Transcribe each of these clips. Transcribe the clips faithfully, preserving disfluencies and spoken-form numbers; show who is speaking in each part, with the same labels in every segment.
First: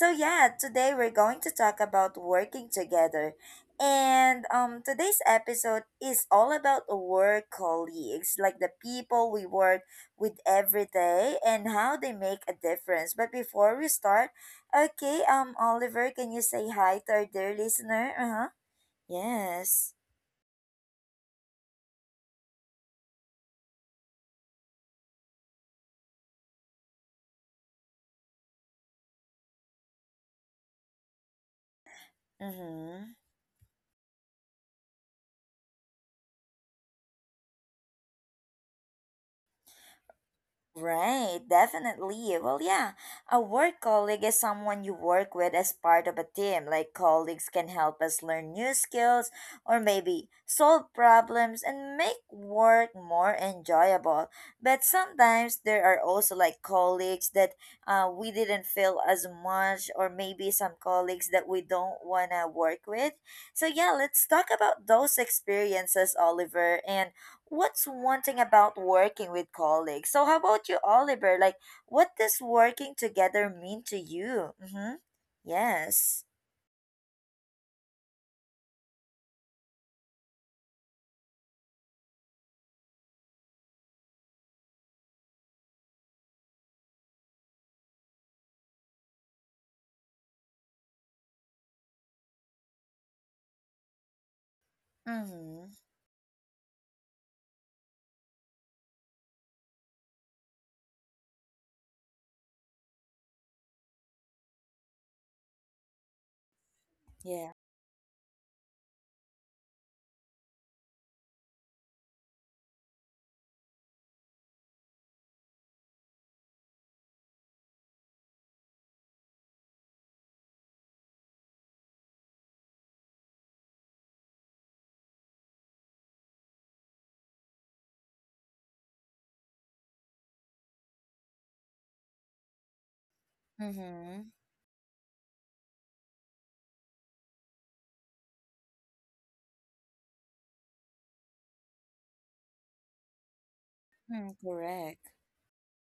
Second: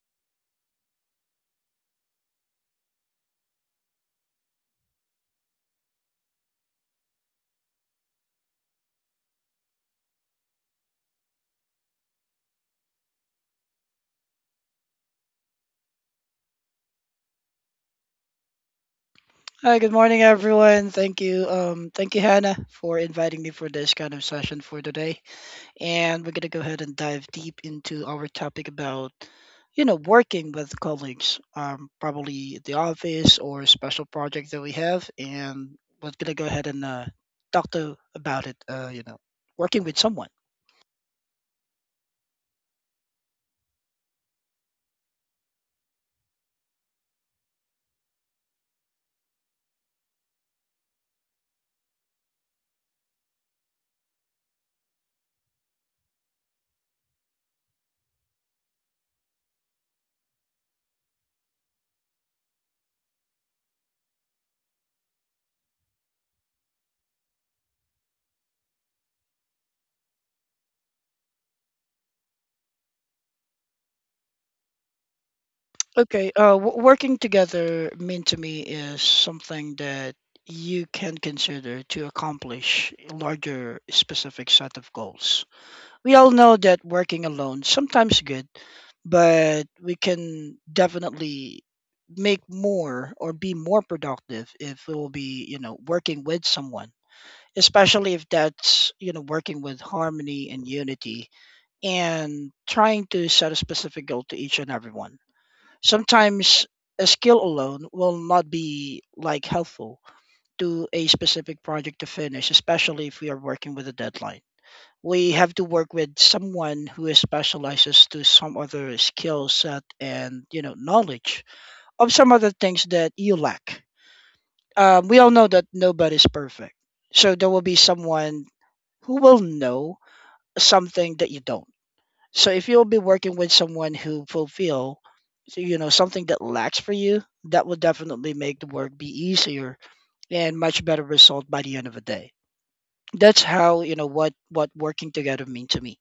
Speaker 1: So yeah, today we're going to talk about working together. And um today's episode is all about work colleagues, like the people we work with every day and how they make a difference. But before we start, okay, um Oliver, can you say hi to our dear listener? Uh-huh.
Speaker 2: Hi, good
Speaker 1: Yes.
Speaker 2: morning, everyone. Thank you, um, thank you, Hannah, for inviting me for this kind of session for today. And we're gonna go ahead and dive deep into our topic about, you know, working with colleagues, um, probably at the
Speaker 1: Mm-hmm.
Speaker 2: office or special project that we have. And we're gonna go ahead and uh, talk to about it. Uh, you know, working with someone.
Speaker 1: Right, definitely. Well, yeah, a work colleague is someone you work with as part of a team. Like, colleagues can help us learn new skills or maybe solve problems and make work more enjoyable. But sometimes there are also like colleagues that uh, we didn't feel as much, or maybe some colleagues that we don't want to work with. So, yeah, let's talk about those experiences, Oliver. And what's one thing about working with colleagues? So, how about you, Oliver? Like, what does working together mean to you? Mm-hmm. Yes.
Speaker 2: Okay, uh, w- working together mean to me is something that you can consider to accomplish larger specific set of goals. We all know that working alone sometimes good, but we can definitely make more or be more productive if we will be, you
Speaker 1: Mm-hmm.
Speaker 2: know, working with someone, especially if that's, you know, working with harmony and unity and trying to set a specific goal to each and everyone. Sometimes a skill
Speaker 1: Yeah.
Speaker 2: alone will not be like helpful to a specific project to finish, especially if we are working with a deadline. We have to work with someone who is specializes to some other skill set and you know knowledge of some other things that you lack. Um, we all know that nobody's perfect, so there will be someone who will know something that you don't, so if you'll be working with someone who
Speaker 1: Mm-hmm.
Speaker 2: fulfill, so, you know, something that lacks for you, that will definitely make the work be easier and much better result by the end of the day. That's how you know what
Speaker 1: Mm,
Speaker 2: what
Speaker 1: correct.
Speaker 2: working together mean to me.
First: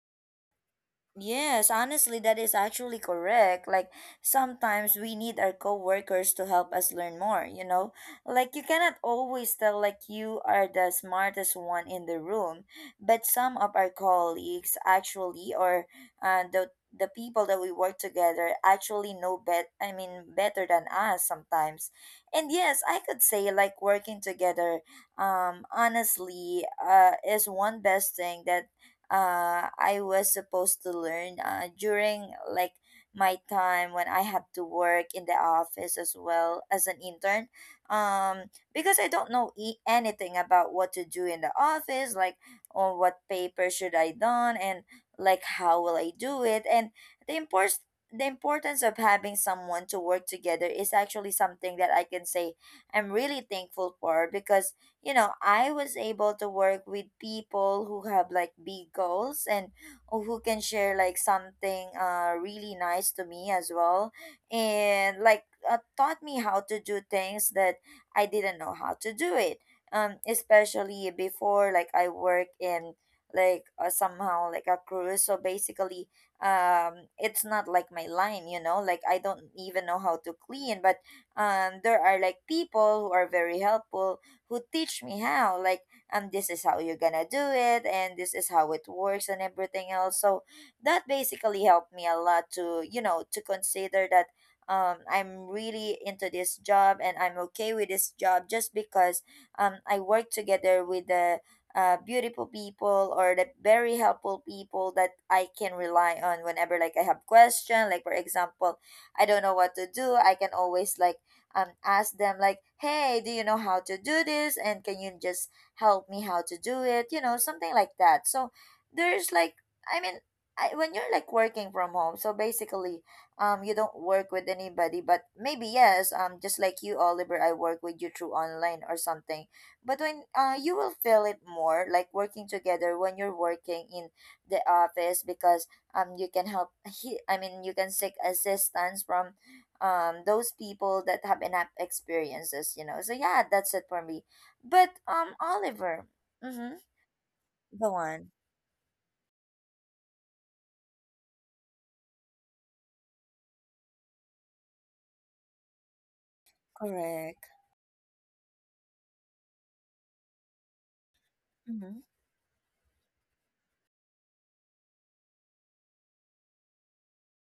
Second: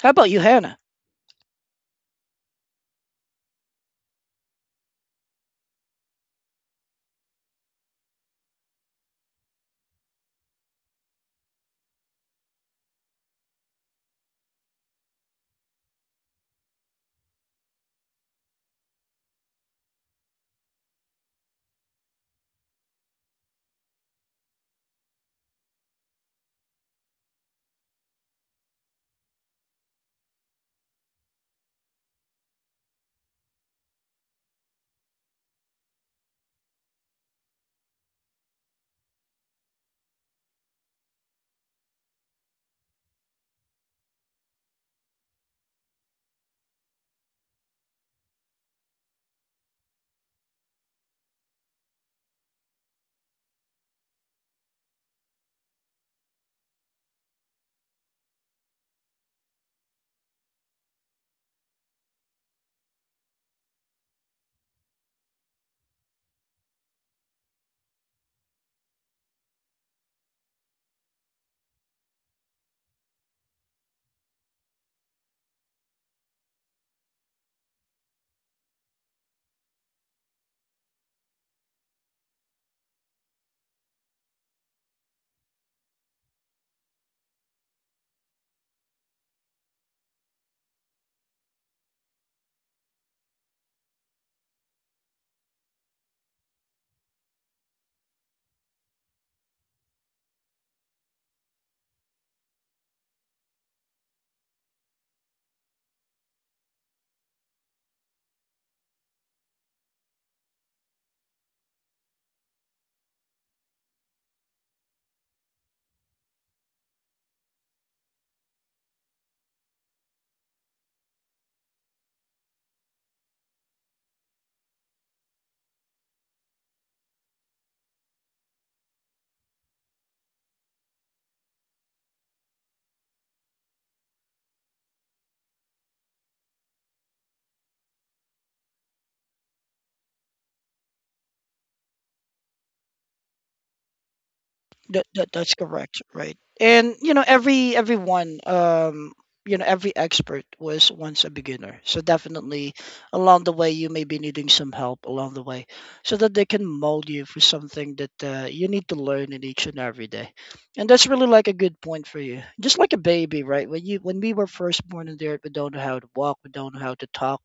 Speaker 2: How about you, Hannah?
Speaker 1: Yes, honestly, that is actually correct. Like, sometimes we need our coworkers to help us learn more, you know? Like, you cannot always tell, like, you are the smartest one in the room, but some of our colleagues actually, or uh, the the people that we work together actually know bet I mean better than us sometimes. And yes, I could say like working together um honestly uh is one best thing that uh, I was supposed to learn uh, during like my time when I had to work in the office as well as an intern. Um, because I don't know e- anything about what to do in the office, like on what paper should I done, and like how will I do it, and the import the importance of having someone to work together is actually something that I can say I'm really thankful for because you know, I was able to work with people who have like big goals and oh, who can share like something uh really nice to me as well. And like uh, taught me how to do things that I didn't know how to do it. Um especially before like I work in like uh, somehow like a cruise, so basically um it's not like my line, you know, like I don't even know how to clean, but um there are like people who are very helpful who teach me how like, um, this is how you're gonna do it and this is how it works and everything else. So that basically helped me a lot to you know to consider that um, I'm really into this job and I'm okay with this job just because um, I work together with the uh, beautiful people or the very helpful people that I can rely on whenever like I have question. Like for example, I don't know what to do, I can always like, um, ask them like, hey, do you know how to do this? And can you just help me how to do it? You know, something like that. So there's like, I mean, I, when you're like working from home, so basically, um, you don't work with anybody, but maybe yes, um, just like you, Oliver, I work with you through online or something. But when uh, you will feel it more like working together when you're working in the office because um you can help he I mean you can seek assistance from um those people that have enough experiences, you know. So yeah, that's it for me, but
Speaker 2: That, that
Speaker 1: um
Speaker 2: that's correct,
Speaker 1: Oliver.
Speaker 2: right?
Speaker 1: Mm-hmm.
Speaker 2: And you know, every
Speaker 1: Go on.
Speaker 2: everyone, um, you know, every expert was once a beginner. So definitely, along the way, you may be needing some help along the way, so that they can mold you for
Speaker 1: Correct.
Speaker 2: something that uh, you need to learn in each and every day. And that's really like a good
Speaker 1: Mm-hmm.
Speaker 2: point for you. Just like a baby, right? When you when we were first born in there, we don't know how to walk, we don't know how to talk,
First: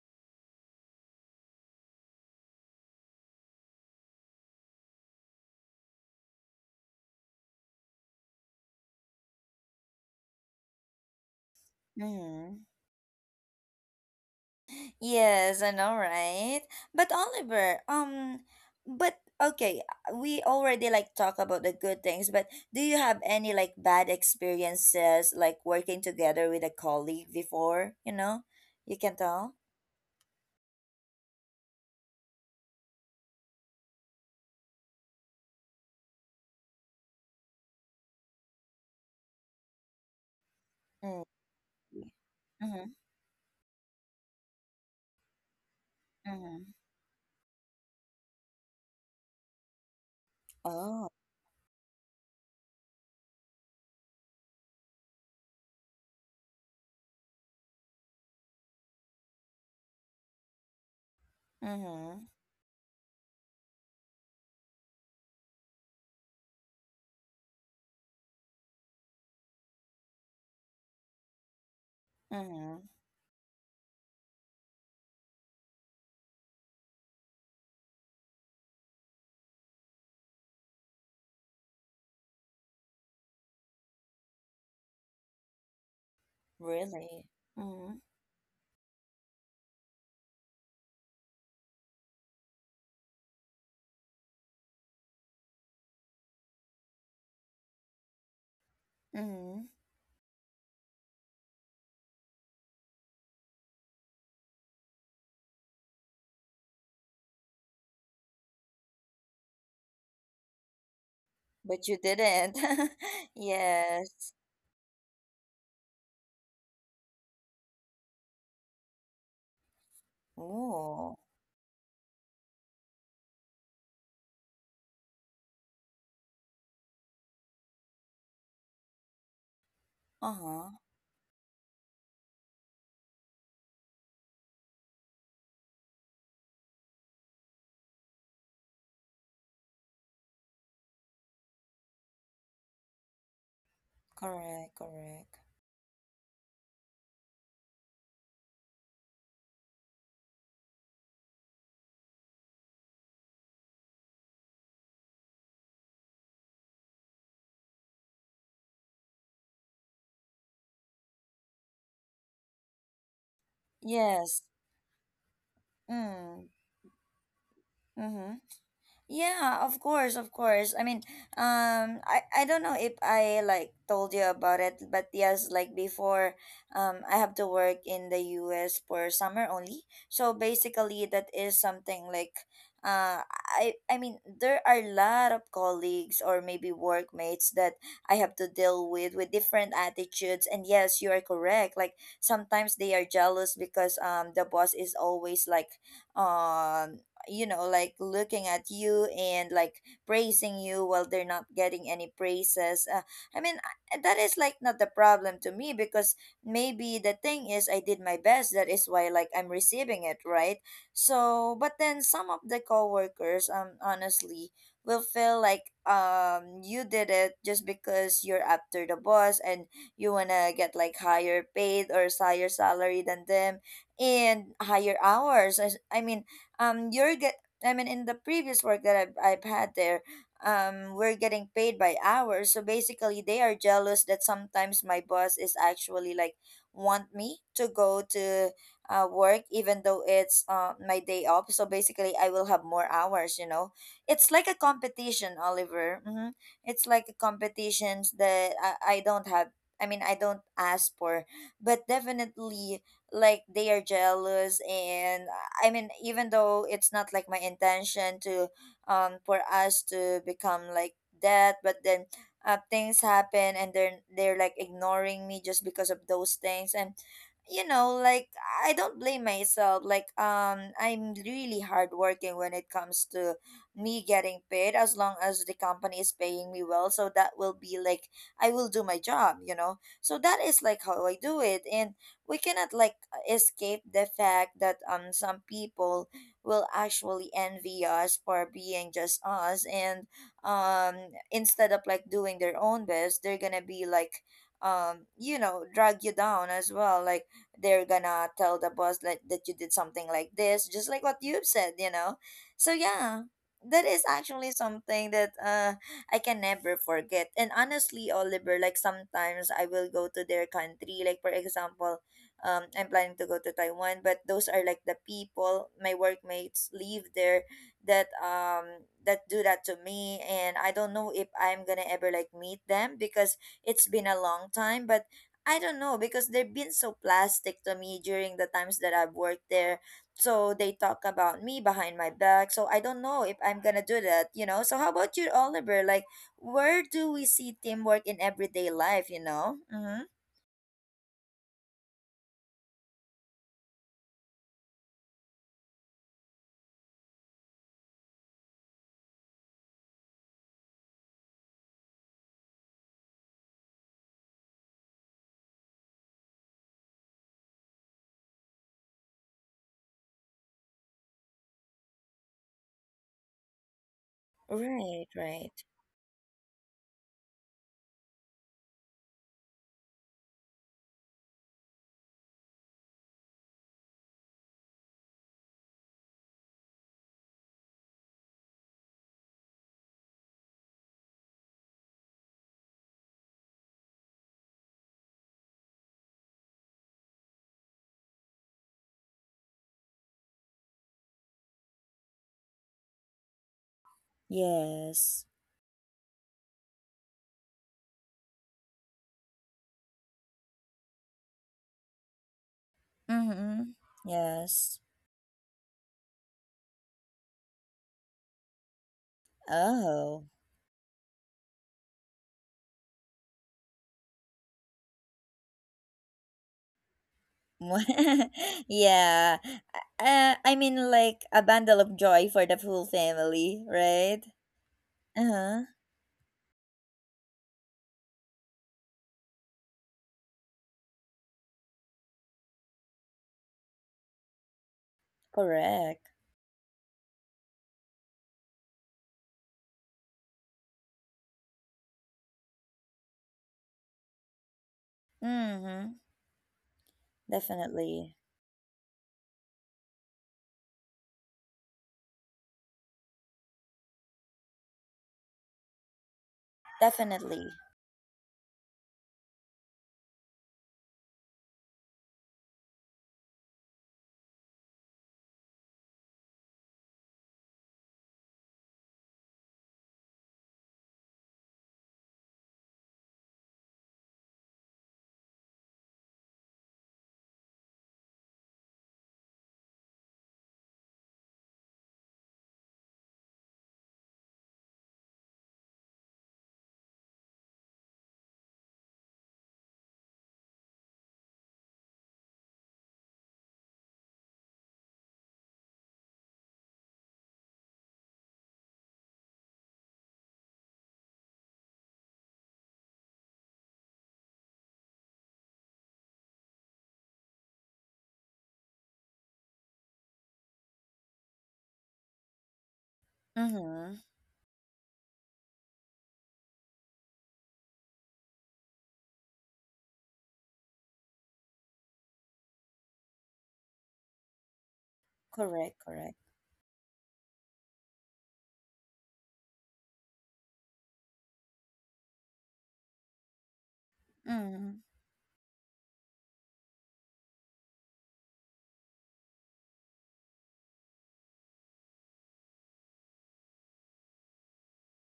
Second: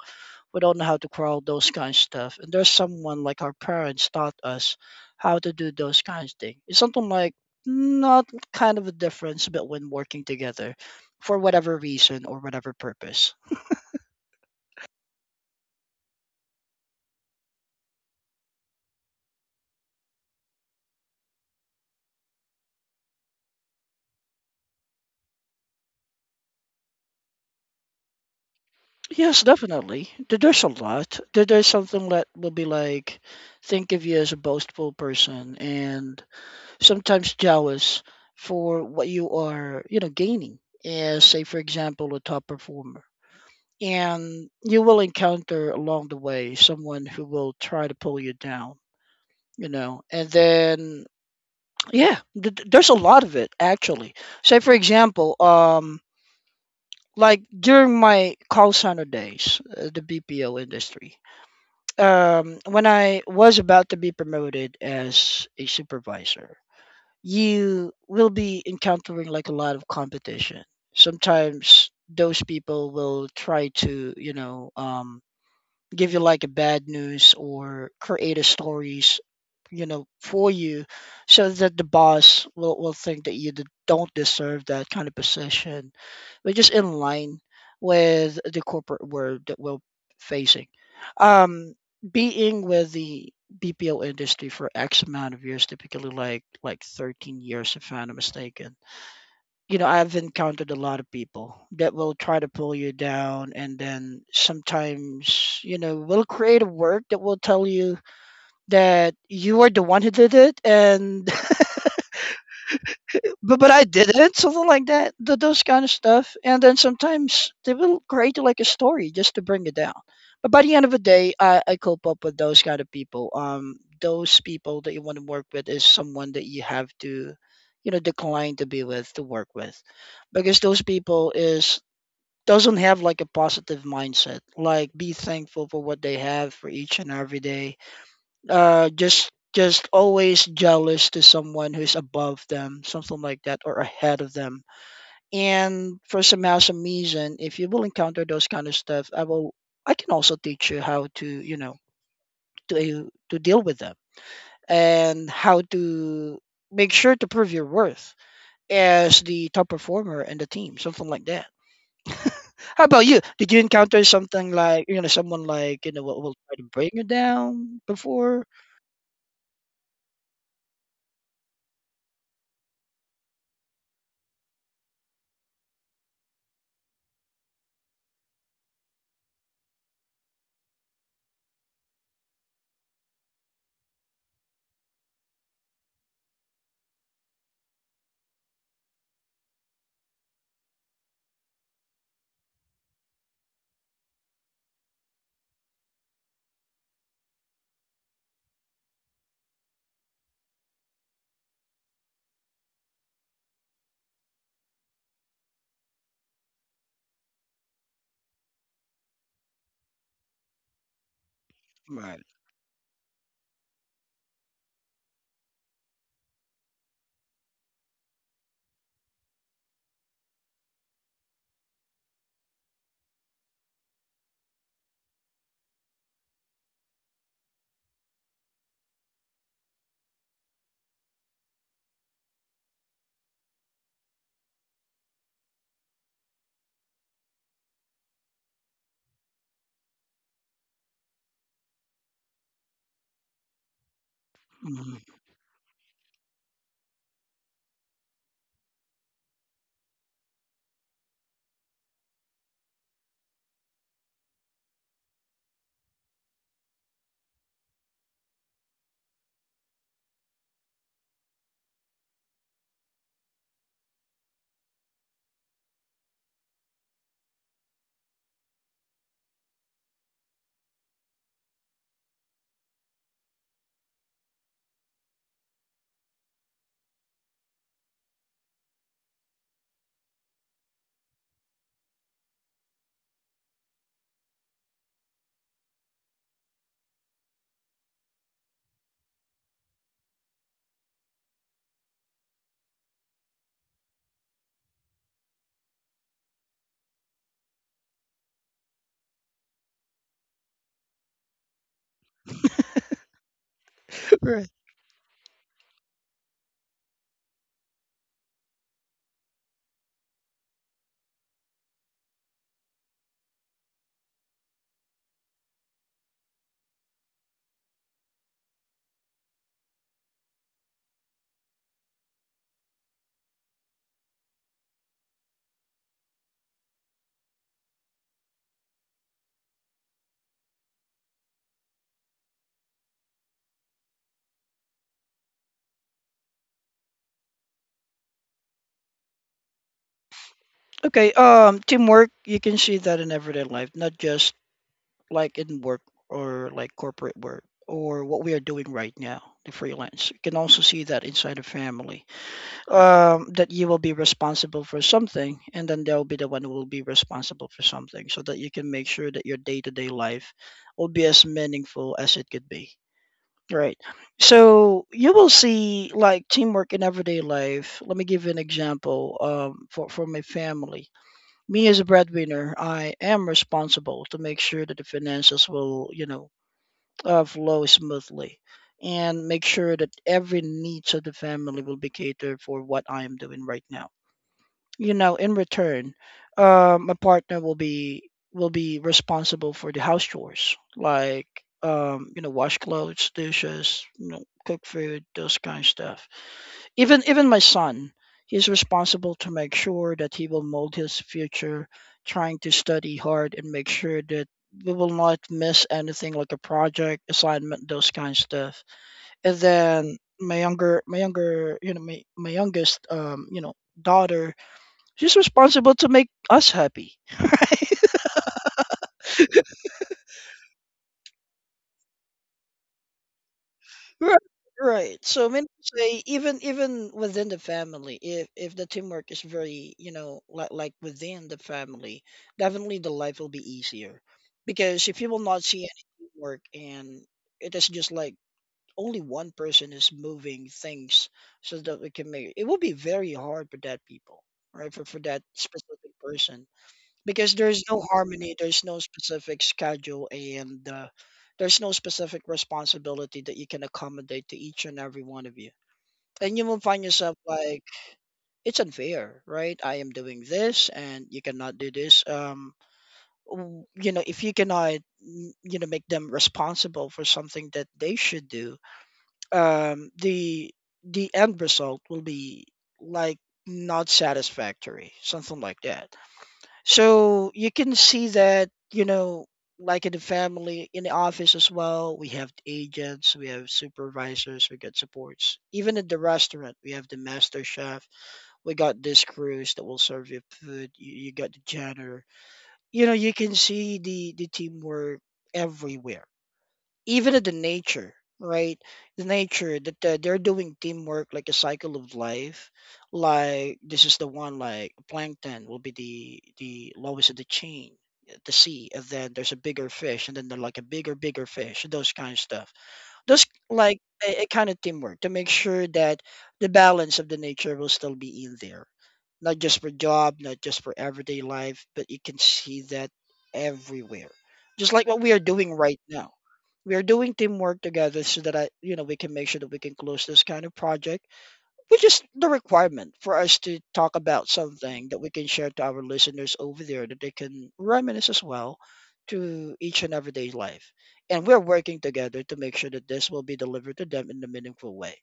Speaker 2: we don't know how to crawl, those kind of stuff, and there's someone like our parents taught us how to do those kinds of things. It's something like not kind of a difference but when working together for whatever reason or
Speaker 1: Mm-hmm.
Speaker 2: whatever purpose.
Speaker 1: Yes, I know, right? But Oliver, um but okay, uh, we already like talk about the good things, but do you have any like bad experiences like working together with a colleague before, you know? You can
Speaker 2: Yes,
Speaker 1: tell.
Speaker 2: definitely. There- there's a lot. There- there's something that will be like think of you as a boastful person and sometimes jealous for what you are you know gaining as
Speaker 1: Mm-hmm.
Speaker 2: say for example a top
Speaker 1: Mm-hmm.
Speaker 2: performer, and you will encounter along the way someone who will try to pull you down, you know. And then
Speaker 1: Oh.
Speaker 2: yeah, th- th- there's a lot of it actually. Say for example um like during my call center days, uh, the B P O industry.
Speaker 1: Mm-hmm.
Speaker 2: um when I was about to be promoted as a supervisor, you will be encountering like a lot of competition. Sometimes those
Speaker 1: Mm-hmm.
Speaker 2: people will try to you know um give you like a bad news or create a stories you know for you so that the boss will, will think that you d- don't deserve that kind of position, which is in
Speaker 1: Really?
Speaker 2: line
Speaker 1: Mm,
Speaker 2: with the corporate world that we're facing. um being with the B P O industry for X amount of years, typically like like thirteen years if I'm not mistaken.
Speaker 1: mm.
Speaker 2: You know, I've encountered a lot of people that will try to pull you down, and then sometimes, you know, will create a work that will tell you that you are the one who did it, and
Speaker 1: But you didn't.
Speaker 2: but but I
Speaker 1: Yes.
Speaker 2: didn't, something like that, th- those kind of stuff. And then sometimes they will create like a story just to bring you down. But by the end of the
Speaker 1: Oh,
Speaker 2: day, I, I cope up with those kind of people. Um, those people that you want to work with is someone that you have to, you know, decline to be with to work with, because
Speaker 1: uh-huh.
Speaker 2: those people is doesn't have like a positive mindset, like be thankful for what they have for each and every day, uh just just always jealous to someone who's above them, something like that, or ahead of them.
Speaker 1: Correct, correct.
Speaker 2: And for some awesome reason if you will encounter those kind of stuff, i will I can also teach you how to, you know, to to deal with them and how to make sure to prove your worth as the top performer in the team, something like that. How about you? Did you encounter
Speaker 1: Yes.
Speaker 2: something like, you know, someone like, you know, will, will
Speaker 1: Mm,
Speaker 2: try to bring you down
Speaker 1: mm-hmm.
Speaker 2: before?
Speaker 1: Yeah, of course, of course. I mean, um, I, I don't know if I like told you about it, but yes, like before, um, I have to work in the U S for summer only. So basically, that is something like, uh, I I mean, there are a lot of colleagues or maybe workmates that I have to deal with with different attitudes. And yes, you are correct. Like sometimes they are jealous because um the boss is always like, um you know like looking at you and like praising you while they're not getting any praises. uh, I mean, I- that is like not the problem to me because maybe the thing is I did my best, that is why like I'm receiving it, right? So but then
Speaker 2: Right.
Speaker 1: some of the coworkers, um honestly will feel like um you did it just because you're after the boss and you wanna get like higher paid or higher salary than them and higher hours. As- I mean um you're get I mean in the previous work that I've I've had there, um we're getting paid by hours. So basically they are jealous that sometimes my boss is actually like want me to go to uh, work even though it's uh, my day off, so basically I will have more hours, you know, it's like a
Speaker 2: Mhm.
Speaker 1: competition, Oliver. Mm-hmm. It's like a competition that I, I don't have, I mean I don't ask for, but definitely like they are jealous, and uh, I mean even though it's not like my intention to um for us to become like that, but then uh, things happen and they're they're like ignoring me just because of those things, and you know like I don't blame myself, like um I'm really hardworking when it comes to me getting paid. As long as the company is paying me well, so that will be like I will do my job, you know. So that is like how I do it, and we cannot like escape the fact that um some people will actually envy us for being just us, and um instead of like doing their own best, they're gonna be like, um you know, drag you down as well, like they're gonna tell the boss like that you did something like this, just like what you've said, you know. So yeah, that is
Speaker 2: Right.
Speaker 1: actually something that uh I can never forget. And honestly, Oliver, like sometimes I will go to their country. Like for example, um, I'm planning to go to Taiwan, but those are like the people, my workmates live there, that um that do that to me, and I don't know if I'm gonna ever like meet them because it's been a long time, but. I don't know because they've been so plastic to me during the times that I've worked there. So they talk about me behind my back. So I don't know if I'm gonna do that, you know. So how about you, Oliver? Like, where do we see teamwork in everyday life? You know. Mm-hmm.
Speaker 2: Okay. Um, teamwork, you can see that in everyday life, not just like in work or like corporate work or what we are doing right now, the freelance. You can also see that inside a family. Um, that you will be responsible for something and then they'll be the one who will be responsible for something so that you can make sure that your day to day life will be as meaningful as it could be. Right. So
Speaker 1: Right.
Speaker 2: you will
Speaker 1: Right.
Speaker 2: see like teamwork in everyday life. Let me give you an example, um, for, for my family. Me as a breadwinner, I am responsible to make sure that the finances will, you know, uh, flow smoothly and make sure that every needs of the family will be catered for what I am doing right now, you know. In return, uh, my partner will be will be responsible for the house chores, like um, you know, wash clothes, dishes, you know, cook food,
Speaker 1: Yes.
Speaker 2: those kind of stuff. Even even my son, he's responsible to make sure that he will mold his future, trying to study hard and make
Speaker 1: Mm-hmm.
Speaker 2: sure that we
Speaker 1: Yes.
Speaker 2: will not miss anything like a project assignment, those kind of stuff. And then
Speaker 1: Oh.
Speaker 2: my younger my younger, you know, my, my youngest, um, you know, daughter. She's responsible to make us happy.
Speaker 1: Yeah. Uh, I mean, like a bundle of joy for the full family,
Speaker 2: Right,
Speaker 1: right?
Speaker 2: right. So
Speaker 1: Uh
Speaker 2: meaning
Speaker 1: huh.
Speaker 2: to say, even even within the family, if if the teamwork is very, you know, like like within the family, definitely the life will be easier. Because if you will not see any
Speaker 1: Correct.
Speaker 2: teamwork and it is just like only one person is moving things so that we can make it, will be very hard for that people, right? For for that specific
Speaker 1: Mm-hmm.
Speaker 2: person. Because there's no
Speaker 1: Definitely.
Speaker 2: harmony, there's no specific schedule, and uh, there's no specific responsibility that you can accommodate to each and every one of you, and you will find yourself
Speaker 1: Definitely.
Speaker 2: like it's unfair, right? I am doing this and you cannot do this. um w- you know, if you cannot, mm, you know, make them responsible for something that they should do, um the the end result will be like not satisfactory, something like that. So you can see that, you know, like in the family, in the office as well, we have agents, we have supervisors, we got supports. Even at the restaurant, we have the master chef, we got this crews that will serve you food, you, you got the janitor. You know, you can see the the teamwork everywhere, even in the nature, right? The nature that uh, they're doing teamwork like a cycle of life. Like this is the one, like plankton will be the the lowest of the chain, uh, the sea, and then there's a bigger fish, and then they're like a bigger bigger fish, and those kind of stuff, just like
Speaker 1: Mm-hmm.
Speaker 2: a, a kind of teamwork to make sure that the balance of the nature will still be in there, not just for job, not just for everyday life, but you can see that everywhere. Just like what we are doing
Speaker 1: Correct.
Speaker 2: right now,
Speaker 1: Correct.
Speaker 2: we are doing teamwork together so that I, you know, we can make sure that we can close this kind of project, which is the requirement for us to talk about
Speaker 1: Mm-hmm.
Speaker 2: something that we can share to our listeners over there that they can reminisce as well to each and everyday life. And we're working together to make sure that this will be delivered to them in a meaningful way.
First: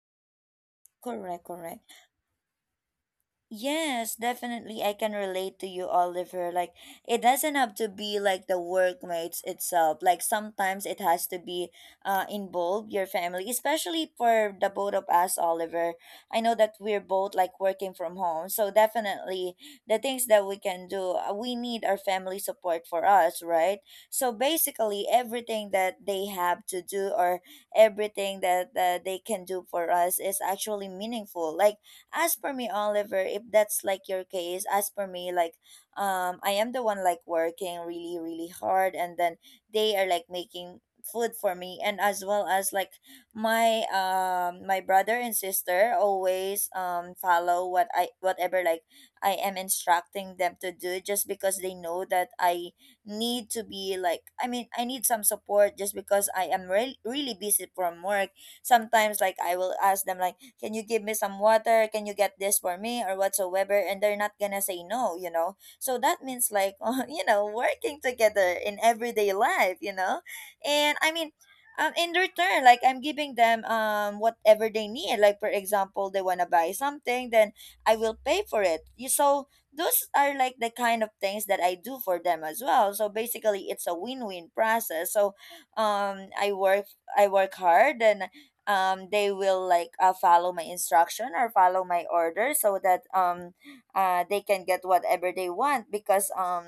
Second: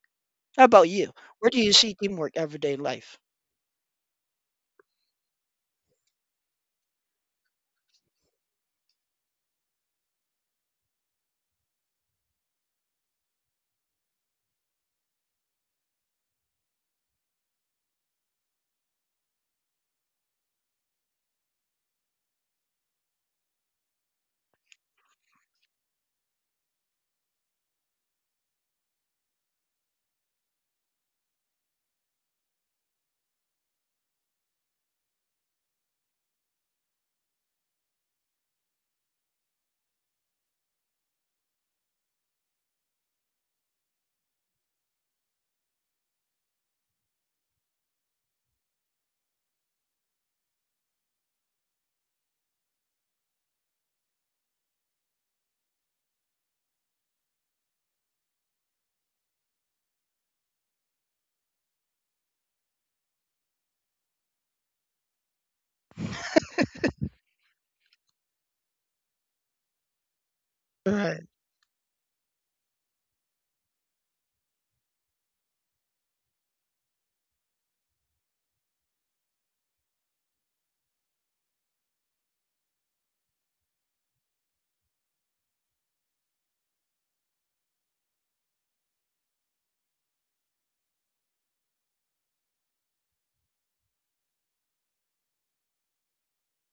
Speaker 2: How about you?
Speaker 1: Correct.
Speaker 2: Where do you
Speaker 1: Correct.
Speaker 2: see teamwork everyday life?
Speaker 1: Yes, definitely. I can relate to you, Oliver. Like, it doesn't have to be like the workmates itself. Like, sometimes it has to be uh, involve your family, especially for the both of us, Oliver. I know that we're both like working from home. So, definitely, the things that we can do, uh, we need our family support for us, right? So, basically, everything that they have to do or everything that uh, they can do for us is actually meaningful. Like, as for me, Oliver, if that's like your case, as for me, like um I am the one like working really, really hard, and then they are like making food for me, and as well as like my um my brother and sister always um follow what I whatever like I am instructing them to do, just because they know that I need to be like I mean I need some support just because I am re- really busy from work. Sometimes like I will ask them like, can you give me some water, can you get this for me or whatsoever, and they're not gonna say no, you know, so that means like you know working together in everyday life you know and I
Speaker 2: Right.
Speaker 1: mean um, In return, like I'm giving them um whatever they need. Like for example, they want to buy something, then I will pay for it you. So those are like the kind of things that I do for them as well. So basically, it's a win-win process. So um i work I work hard, and um they will like uh, follow my instruction or follow my order, so that um uh they can get whatever they want, because um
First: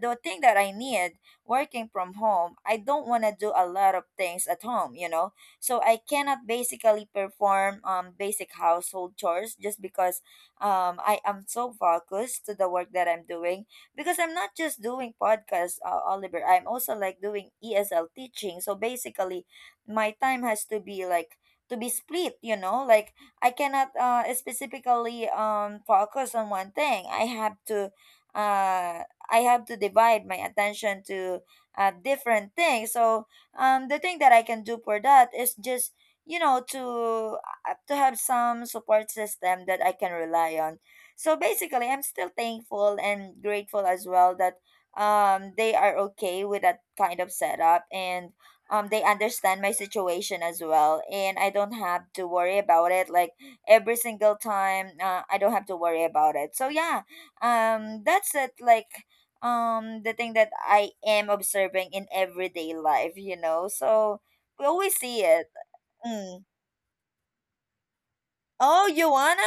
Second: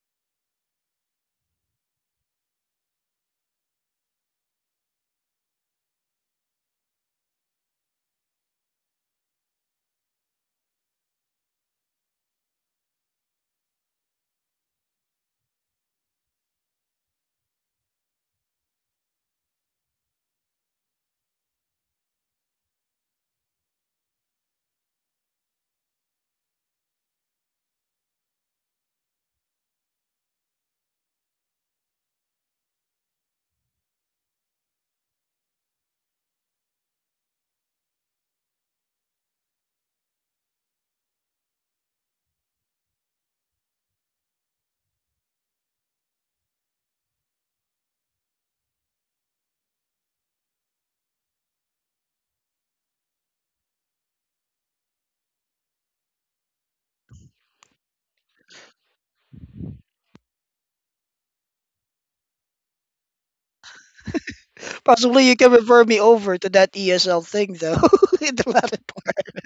Speaker 1: the thing that I need, working from home, I don't want to do a lot of things at home, you know. So I cannot basically perform um basic household chores, just because um I am so focused to the work that I'm doing, because I'm not just doing podcasts, uh, Oliver. I'm also like doing E S L teaching. So basically, my time has to be like to be split, you know, like I cannot uh specifically um focus on one thing. I have to uh i have to divide my attention to uh different things. So um the thing that I can do for that is just, you know, to uh, to have some support system that I can rely on. So basically, I'm still thankful and grateful as well that um they are okay with that kind of setup, and um they understand my situation as well, and I don't have to worry about it, like every single time, uh, I don't have to worry about it. So yeah, um that's it. Like um the thing that I am observing in everyday life, you know. So we always see
Speaker 2: Possibly you
Speaker 1: it.
Speaker 2: can refer me over
Speaker 1: Mm.
Speaker 2: to that E S L thing though in the latter
Speaker 1: Oh, you wanna?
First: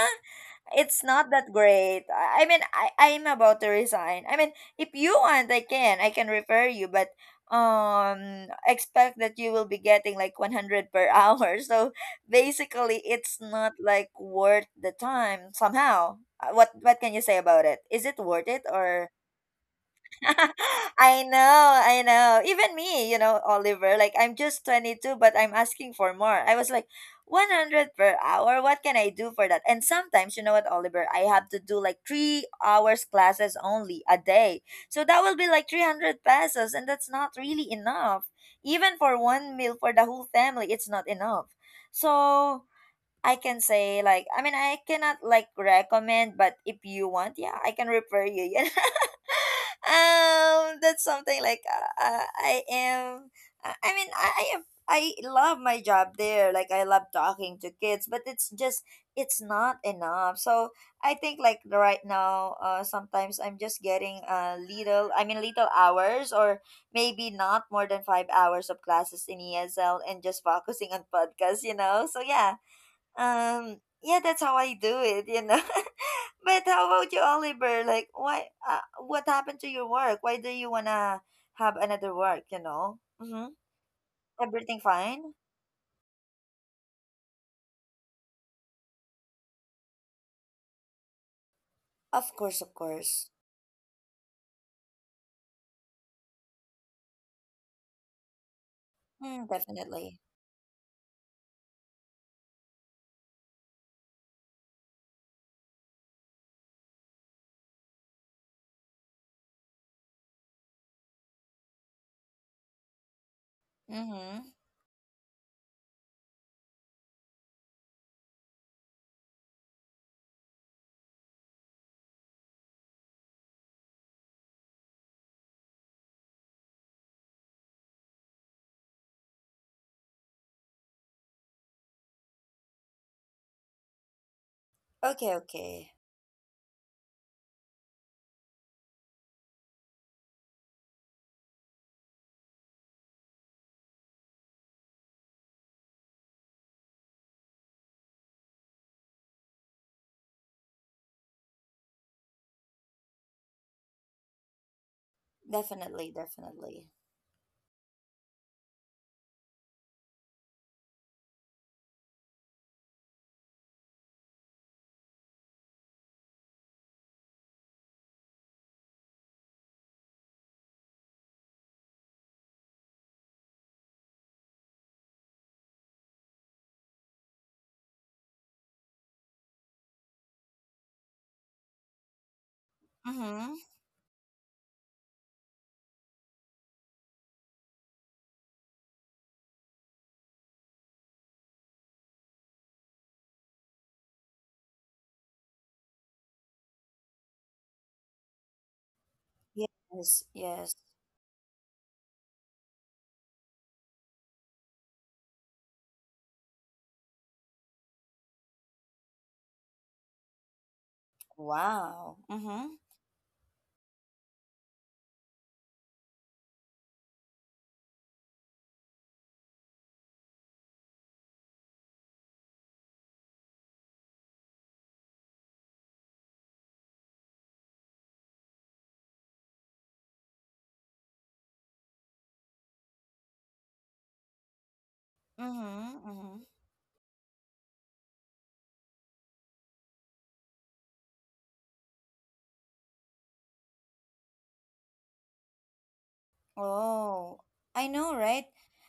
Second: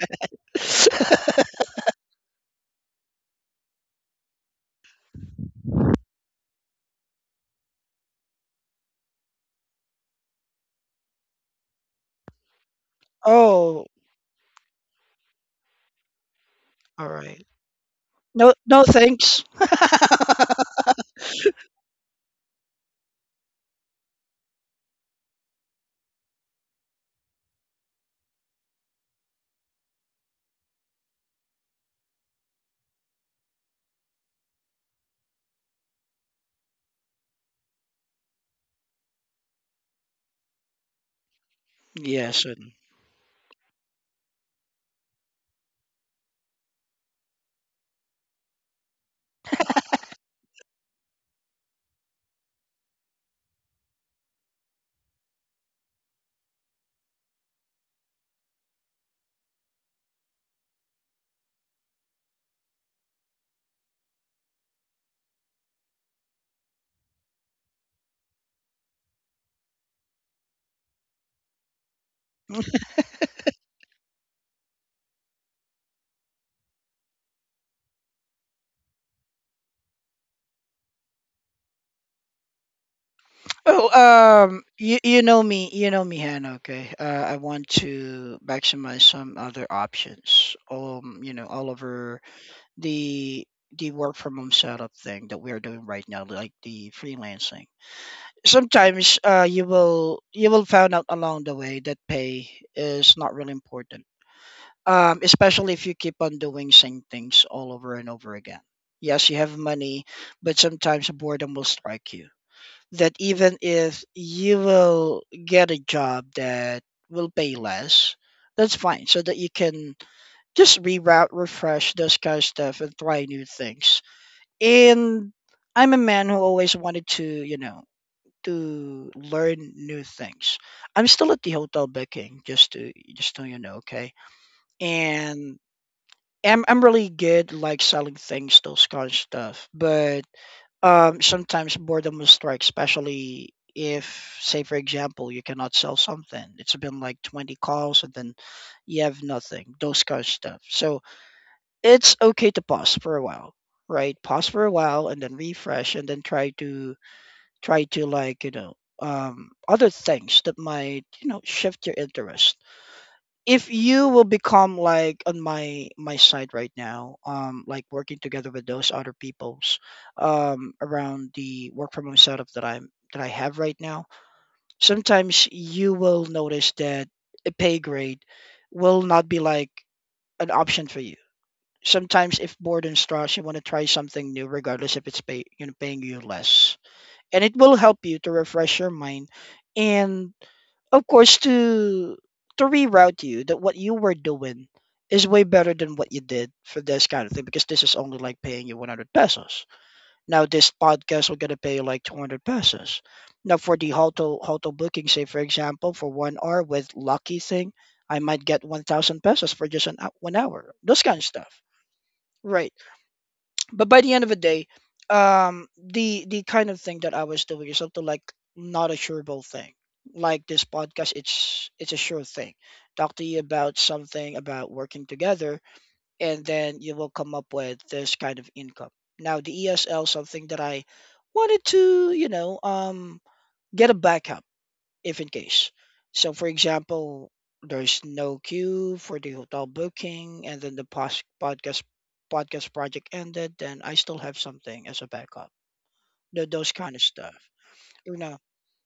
Speaker 1: It's not
Speaker 2: part.
Speaker 1: that great. I I mean, I I'm about to resign. I mean, if you want, I can. I can refer you, but um, expect that you will be getting like one hundred per hour. So basically, it's not
Speaker 2: Oh,
Speaker 1: like worth the time somehow. Uh, What what
Speaker 2: all
Speaker 1: can you say
Speaker 2: right.
Speaker 1: about it? Is it worth
Speaker 2: No,
Speaker 1: it
Speaker 2: no,
Speaker 1: or
Speaker 2: thanks.
Speaker 1: I know, I know. Even me, you know, Oliver, like I'm just twenty-two, but I'm asking for more. I was like, one hundred per hour, what can I do for that? And sometimes, you know what, Oliver, I have to do like three hours classes only a day. So that will be like three hundred pesos, and that's not really enough. Even for one meal for the whole family, it's not enough.
Speaker 2: Yes.
Speaker 1: So I can say like, I mean, I cannot like recommend, but if you want, yeah, I can refer you. You know? Um, that's something like uh, uh, I am. I I mean, I, I am. I love my job there. Like I love talking to kids, but it's just it's not enough. So I think like the right now, uh, sometimes I'm just getting a little. I mean, little hours or maybe not more than five hours of classes in E S L, and just focusing on podcasts. You know. So yeah,
Speaker 2: And
Speaker 1: um, yeah, that's how I do it, you know. But how about you, Oliver? Like, why? Uh, what happened to your work? Why do you wanna have another work? You know. Mm-hmm.
Speaker 2: oh, um,
Speaker 1: Everything
Speaker 2: you you
Speaker 1: fine?
Speaker 2: know me, you know me, Hannah. Okay, uh, I want to maximize some other options. Um, you know, all over
Speaker 1: Of course, of course.
Speaker 2: the the work from home setup thing that we are doing right now, like the freelancing. Sometimes,
Speaker 1: Mm,
Speaker 2: uh, you
Speaker 1: definitely.
Speaker 2: will you will find out along the way that pay is not really important. Um, especially if you keep on doing same things all over and over again. Yes, you have money, but sometimes boredom will strike you, that even if
Speaker 1: Mm-hmm.
Speaker 2: you will get a job that will pay less, that's fine. So that you can just reroute, refresh, those kind of stuff, and try new things. And I'm a man who always wanted to, you know, to learn new things. I'm still at the hotel booking, just to just so you know, okay.
Speaker 1: Okay,
Speaker 2: And
Speaker 1: okay.
Speaker 2: I'm I'm really good like selling things, those kind of stuff. But um, sometimes boredom will strike, especially if, say, for example, you cannot sell something. It's been like twenty calls, and then you have nothing, those kind of stuff. So it's okay to pause for a while, right? Pause for a while and then refresh and
Speaker 1: Definitely,
Speaker 2: then try
Speaker 1: definitely.
Speaker 2: to, try to like, you know, um, other things that might, you know, shift your interest if you will become like on my my side right now, um like working together with those other peoples um around the work from home setup that i'm that I have right now. Sometimes you will notice that a pay grade will not be like an option for you. Sometimes if bored and stressed, you
Speaker 1: Mm-hmm.
Speaker 2: want to try something new, regardless if it's pay, you know paying you less, and it will help you to refresh your mind, and of course to to reroute you that what you were doing is way better than what you did for this kind of thing, because this is only like paying you one hundred pesos.
Speaker 1: Yes,
Speaker 2: Now
Speaker 1: yes.
Speaker 2: this podcast will gonna pay you like two hundred pesos. Now for the hotel hotel booking, say for example, for one hour with lucky thing, I might get one thousand pesos for just an, hou- one hour, those kind of stuff,
Speaker 1: Wow. Mm-hmm.
Speaker 2: right? But by the end of the day, um the the kind of thing that I was doing is something like not a sureable thing. Like this podcast, it's it's a sure thing. Talk to you about something about working together, and then you will come up with this kind of income. Now the ESL, something that I wanted to, you know um get a backup if in case.
Speaker 1: Mm-hmm.
Speaker 2: So,
Speaker 1: Mm-hmm.
Speaker 2: for example, there's no queue for the hotel booking, and then the pos- podcast podcast project ended, then I still have something as a backup. Th- Those kind of stuff.
Speaker 1: Oh, I know,
Speaker 2: You know,
Speaker 1: right?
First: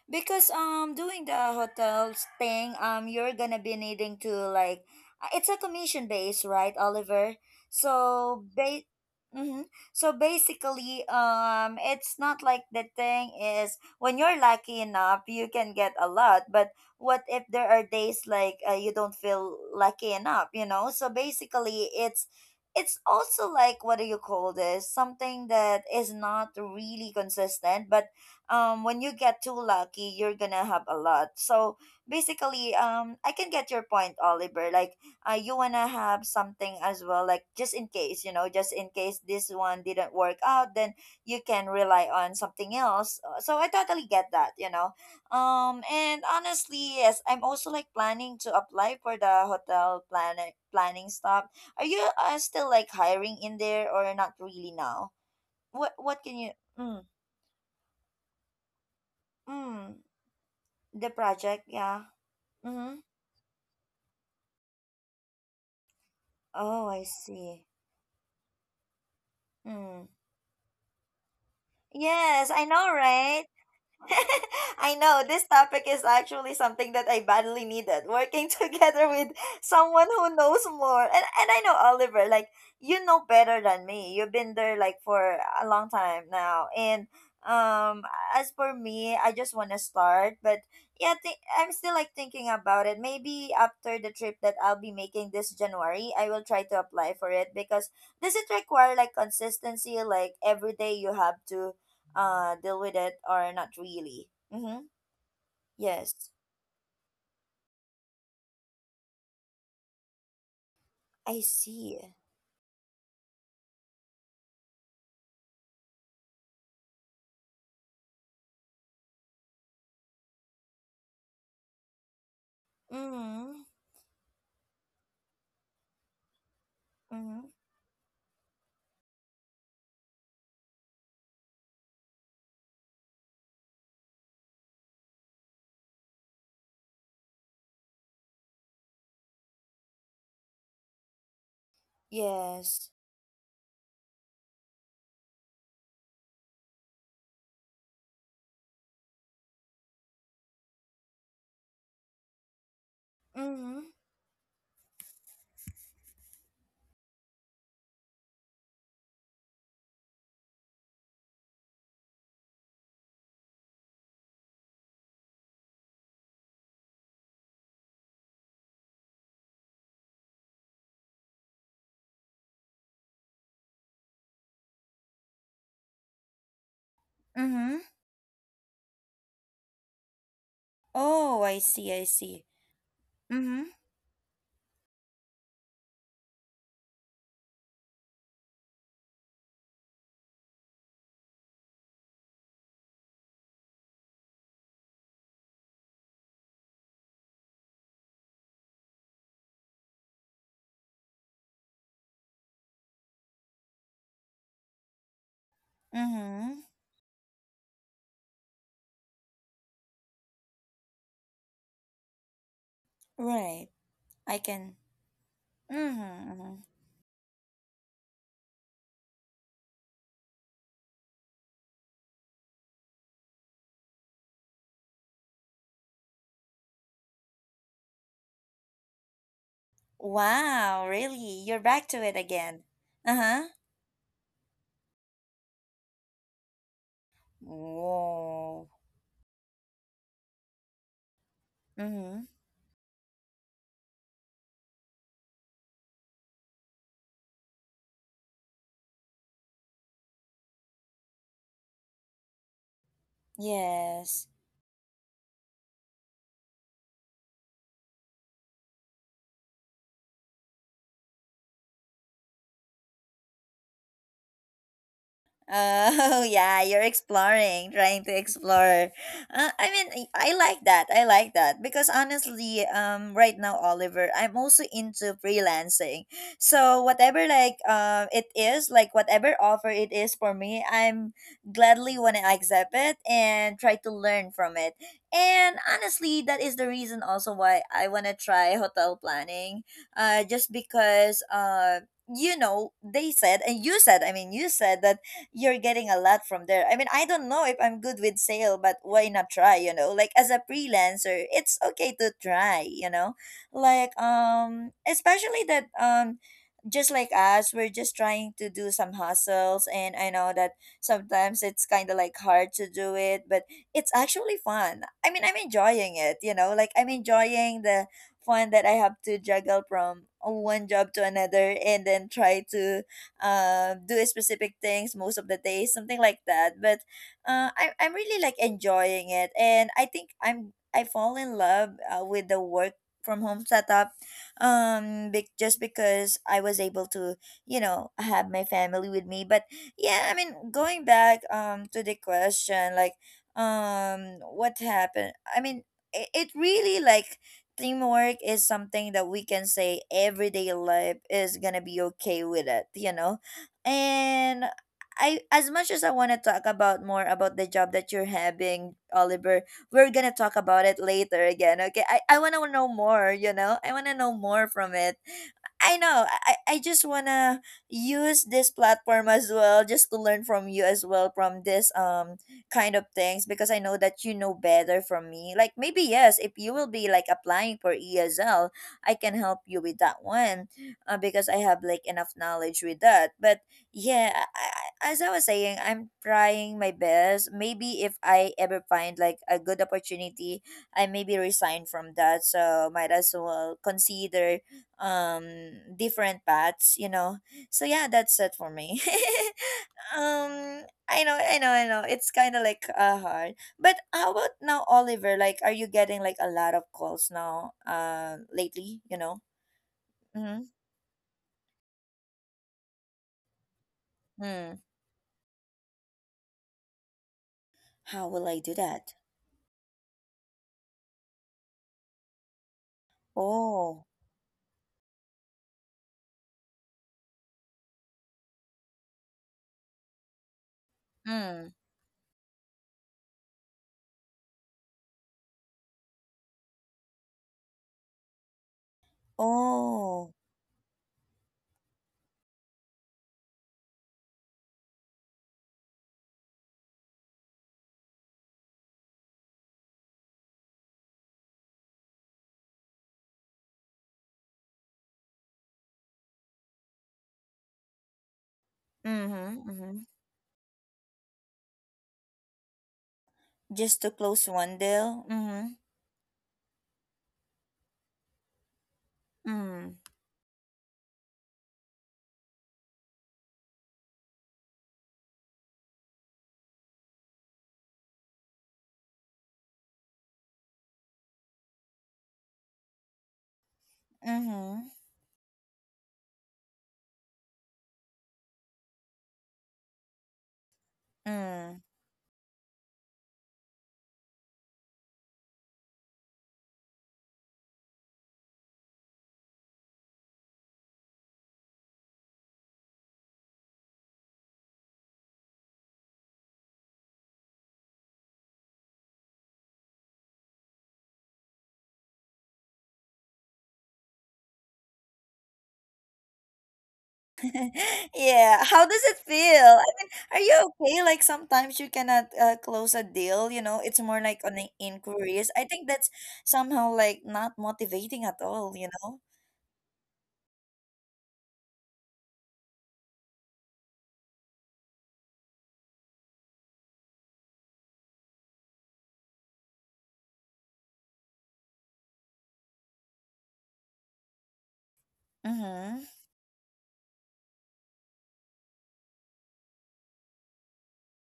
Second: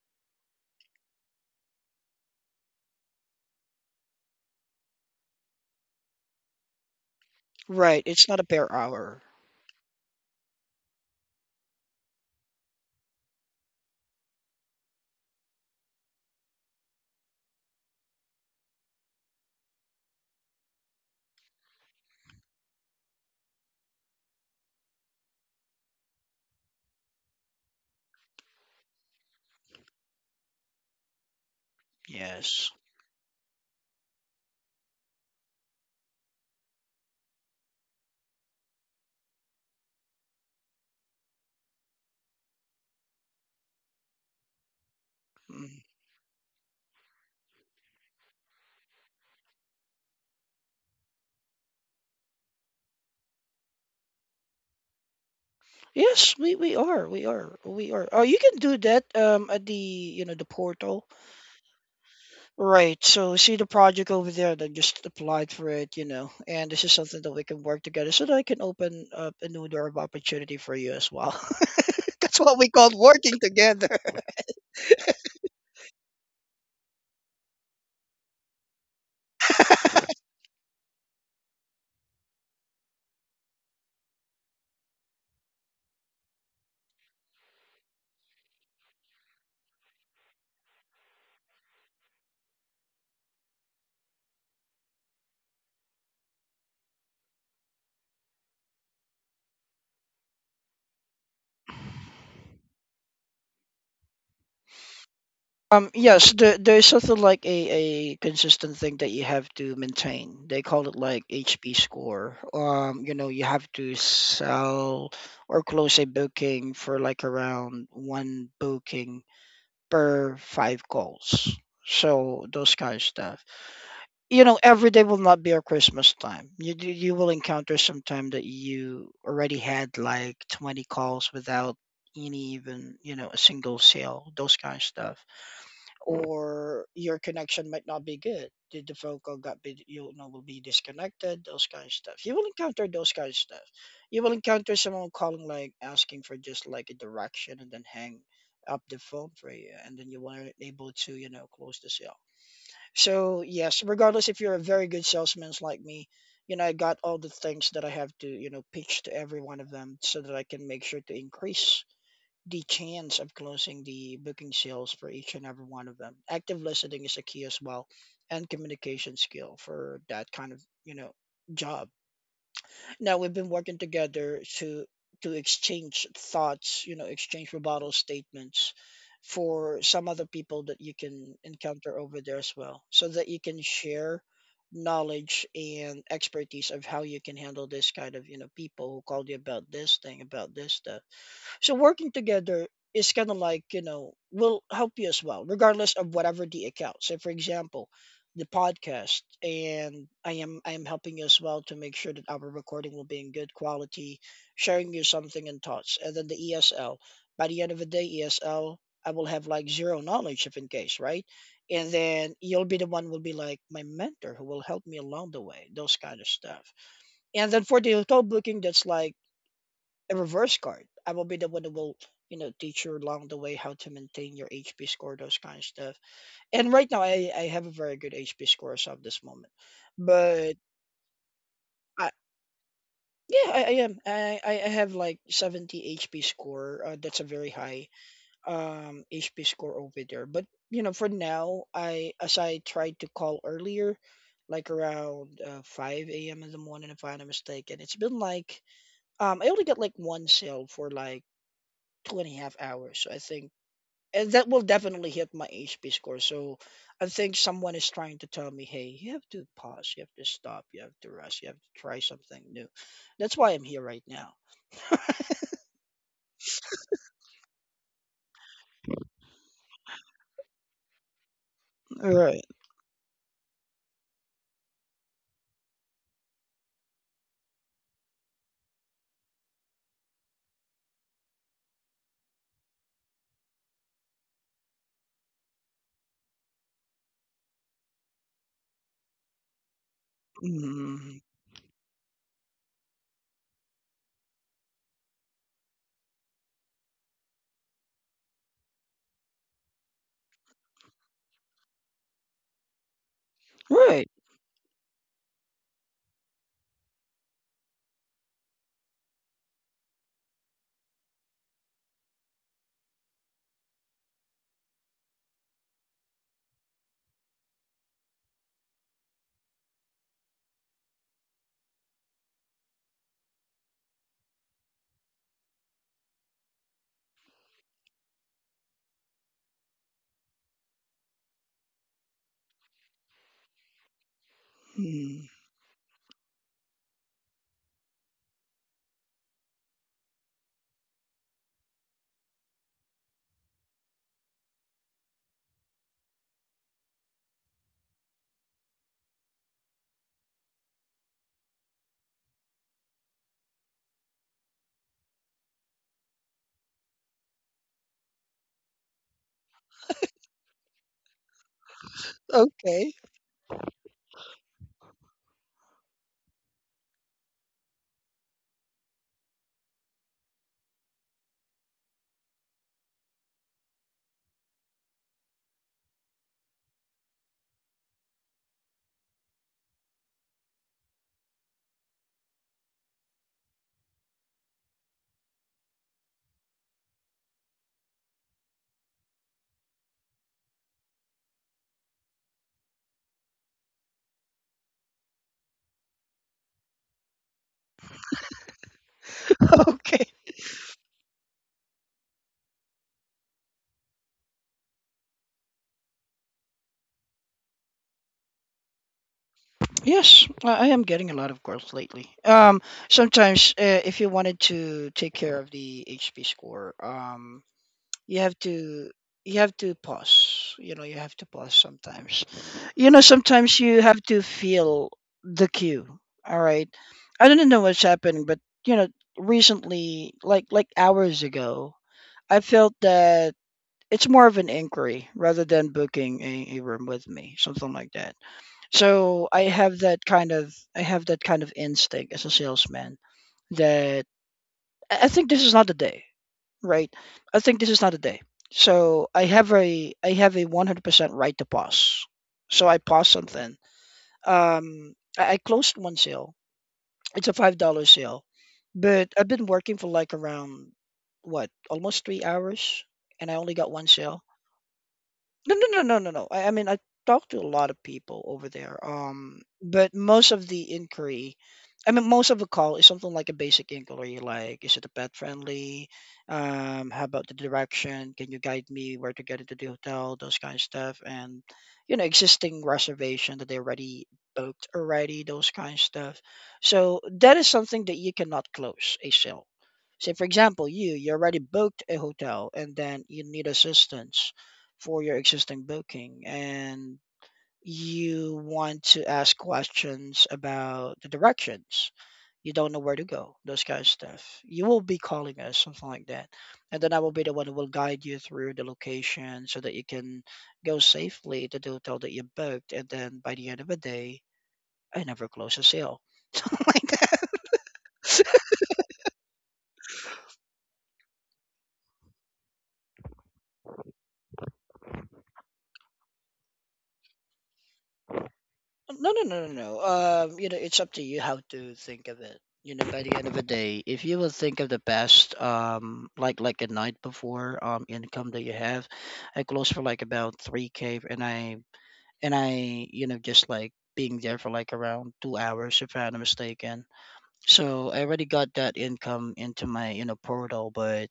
Speaker 1: Because um doing the hotels thing, um you're gonna be needing to like uh, it's a commission base, right, Oliver?
Speaker 2: right? It's not
Speaker 1: So
Speaker 2: a per
Speaker 1: ba-
Speaker 2: hour.
Speaker 1: mm-hmm. So basically, um it's not like, the thing is when you're lucky enough you can get a lot, but what if there are days like, uh, you don't feel lucky enough, you know? So basically, it's it's also like what do you call this, something that is not really consistent, but um when you get too lucky you're gonna have a lot. So
Speaker 2: Yes.
Speaker 1: basically, um I can get your point, Oliver. Like uh, you wanna have something as well, like just in case, you know, just in case this one didn't work out, then you can rely on something else. Uh, so I totally get that, you know.
Speaker 2: Mm.
Speaker 1: um and honestly, yes, I'm also like planning to apply for the hotel planning planning stuff. Are you uh, still like hiring in there or not really now? What what
Speaker 2: Yes,
Speaker 1: can you
Speaker 2: we, we are,
Speaker 1: mm,
Speaker 2: we are, we are. Oh, you can do that um at the,
Speaker 1: mm,
Speaker 2: you know the portal.
Speaker 1: the project, yeah. Mm-hmm.
Speaker 2: Right. So see the project over there that just applied for it, you know, and this
Speaker 1: Oh,
Speaker 2: is
Speaker 1: I
Speaker 2: something that we can
Speaker 1: see.
Speaker 2: work together, so that I can open up a new door of
Speaker 1: Mm.
Speaker 2: opportunity for you as well. That's
Speaker 1: Yes,
Speaker 2: what
Speaker 1: I
Speaker 2: we call
Speaker 1: know,
Speaker 2: working
Speaker 1: right?
Speaker 2: together.
Speaker 1: I know this topic is actually something that I badly needed. Working together with someone who knows more, and and I know, Oliver, like you know better than me. You've been there like for a long time now, and um, as for me, I just want to start, but yeah, th- I'm still like thinking about it. Maybe after the trip that I'll be making this January, I will try to apply for it. Because does it require like consistency, like every day you have to uh deal with it or not really. Mm-hmm.
Speaker 2: Um, yes,
Speaker 1: Yes.
Speaker 2: there, there's something like a, a consistent thing that you have to maintain. They call it like
Speaker 1: I
Speaker 2: H P
Speaker 1: see.
Speaker 2: score. Um, you know, you have to sell or close a booking for like around one booking per five calls. So those kind of stuff.
Speaker 1: Mm-hmm.
Speaker 2: You know, every day will not be a Christmas time. You do you will
Speaker 1: Mm-hmm.
Speaker 2: encounter some time that you already had like twenty calls without any, even, you know, a single sale, those kind of stuff. Or your connection might not be good, the, the phone call got be you know will be disconnected, those kind of stuff. You will encounter
Speaker 1: Yes.
Speaker 2: those kind of stuff. You will encounter someone calling like asking for just like a direction, and then hang up the phone for you, and then you weren't able to, you know, close the sale. So
Speaker 1: Mm-hmm.
Speaker 2: yes, regardless if you're a very good salesman like me, you know, I got all the things that I have to, you know, pitch to every one of them, so that I can make sure to increase the chance of closing the booking sales for each and every one of them. Active listening is a key as well, and communication skill for that kind of, you know, job. Now we've been working together to to exchange thoughts, you know, exchange
Speaker 1: Mm-hmm.
Speaker 2: rebuttal statements for some other people that you can
Speaker 1: Oh, I see,
Speaker 2: encounter
Speaker 1: I
Speaker 2: over there
Speaker 1: see.
Speaker 2: as well, so that you can
Speaker 1: Mm-hmm.
Speaker 2: share knowledge and expertise of how you can handle this kind of, you know, people who called you about this thing, about this, that. So working together is kind of like, you know, will help you as well, regardless of whatever the account. So for example, the podcast, and I am I am helping you as well to make sure that our recording will be in good quality, sharing you something and thoughts. And then the
Speaker 1: Mm-hmm.
Speaker 2: E S L. By the end of the day, E S L, I will have like zero knowledge if in case, right? And then you'll be the one will be like
Speaker 1: Right.
Speaker 2: my mentor
Speaker 1: I
Speaker 2: who will
Speaker 1: can.
Speaker 2: help me along the way, those
Speaker 1: Mm-hmm.
Speaker 2: kind of
Speaker 1: Mm-hmm.
Speaker 2: stuff. And then for the hotel booking, that's like a reverse card. I will be the one that will, you know, teach you along the way how to maintain your H P score, those kind of stuff. And right now, I, I have a very good H P score as of this moment. But
Speaker 1: Wow, really? You're back to
Speaker 2: I,
Speaker 1: it again. Uh-huh.
Speaker 2: yeah, I, I am. I, I I have like seventy H P score. Uh, that's a very high
Speaker 1: Whoa.
Speaker 2: um H P score over there. But, you know, for now, I
Speaker 1: Mm-hmm.
Speaker 2: as I tried to call earlier, like around uh, five a m in the morning, if I'm not mistaken, it's been like um, I only got like one sale for like two and a half hours. So I think,
Speaker 1: Yes.
Speaker 2: and that will definitely hit my H P score. So I think someone is trying to tell me, hey, you have to pause, you have to stop, you have to rest, you have to try something new. That's why I'm here right now.
Speaker 1: Oh, yeah, you're exploring, trying to explore. Uh, I mean, I I like that. I like that because
Speaker 2: Right.
Speaker 1: honestly, um, right now, Oliver, I'm also into freelancing. So whatever like uh, it is, like whatever offer it is for me, I'm gladly wanna accept it and try to learn from it. And honestly, that is the reason also why I wanna try hotel planning. Uh, just
Speaker 2: Mm,
Speaker 1: because uh. You know, they said, and you said, I mean, you said that you're getting a lot from there. I mean, I don't know if I'm good with sale, but why not try, you know? Like as a freelancer, it's okay to try, you know? Like
Speaker 2: right.
Speaker 1: um especially that um just like us, we're just trying to do some hustles, and I know that sometimes it's kind of like hard to do it, but it's actually fun. I mean, I'm enjoying it, you know? Like I'm enjoying the fun that I have to juggle from one job to another, and then try to uh, do specific things most of the day, something like that. But uh, I, I'm really like enjoying it, and I think I'm I fall in love uh, with the work from home setup, um
Speaker 2: Mm,
Speaker 1: be- just because I was able to, you know, have my family with me. But yeah, I mean, going back um to the question like, um what happened, I mean, it, it really like teamwork is something that we can say everyday life is gonna be okay with it, you know? And I as much as I wanna talk about more about the job that you're having, Oliver, we're gonna talk about it later again, okay? I, I wanna know
Speaker 2: okay.
Speaker 1: more, you know? I wanna know more from it. I know. I, I just wanna use this platform as well, just to learn from you as well from this um kind of things, because I know that you know better from me. Like maybe, yes, if you will be like applying for E S L, I can help you with that one, uh, because I have like enough knowledge with that. But yeah, I, I, as I was saying, I'm trying my best. Maybe if I ever find like a good opportunity, I maybe resign from that. So might as well consider um different paths, you know. So yeah, that's it for me.
Speaker 2: Okay.
Speaker 1: um I know, I know, I know. It's kind of like uh hard. But how about now, Oliver? Like, are you getting like a lot of calls now, uh lately, you know?
Speaker 2: Yes,
Speaker 1: Mm-hmm.
Speaker 2: I I am getting a lot of growth lately. Um, sometimes uh, if you wanted
Speaker 1: Mm.
Speaker 2: to take care of the H P score, um,
Speaker 1: How
Speaker 2: you
Speaker 1: will
Speaker 2: have
Speaker 1: I
Speaker 2: to
Speaker 1: do that?
Speaker 2: you have to pause, you know, you have to pause. Sometimes, you know, sometimes you
Speaker 1: Oh.
Speaker 2: have to feel the cue. All right, I don't know what's happened, but, you know, recently, like like hours
Speaker 1: Mm.
Speaker 2: ago, I felt that it's more of an inquiry rather than booking a, a room with me, something like that. So I have that
Speaker 1: Oh.
Speaker 2: kind of, i have that kind of instinct as a salesman that i I think this is not the day, right? I think this is not a day. So I have a I have a one hundred percent right to pause. So I pause something. Um, I, I closed one sale. It's a five dollar sale, but I've been
Speaker 1: Mm-hmm,
Speaker 2: working
Speaker 1: mm-hmm.
Speaker 2: for like around what almost three hours, and I only got
Speaker 1: Just
Speaker 2: one
Speaker 1: to
Speaker 2: sale.
Speaker 1: close one deal. Mm-hmm.
Speaker 2: No, no, no, no, no, no. I, I mean, I talked to a lot of people over there. Um,
Speaker 1: Mm.
Speaker 2: but most of the inquiry, I mean, most of the call is something like a basic inquiry, like, is it a pet friendly? Um, how about the direction? Can you guide me where to get into the hotel? Those kind of stuff, and, you know, existing reservation that they already
Speaker 1: Mm-hmm.
Speaker 2: booked already. Those kind of stuff. So that is something that you cannot close a sale. Say, for example, you you already
Speaker 1: Mm.
Speaker 2: booked a hotel, and then you need assistance for your existing booking, and you want to ask questions about the directions. You don't know where to go, those kind of stuff. You will be calling us, something like that. And then I will be the one who will guide you through the location, so that you can go safely to the hotel that you booked. And then by the end of the day, I never close a sale. Something like,
Speaker 1: Yeah, how does it feel? I mean, are you okay? Like sometimes you cannot uh, close a deal, you know, it's more like on the inquiries. I think that's somehow like not motivating at all, you know?
Speaker 2: no, no, no, no, no. Um, you know, it's up to you how to think of it. You know, by the end of the day, if you will think of the best, um, like like a night before, um, income that you have, I closed for like about three k, and I and I, you know, just like being there for like around two hours,
Speaker 1: Mm-hmm.
Speaker 2: if I'm not mistaken. So I already got that income into my, you know, portal. But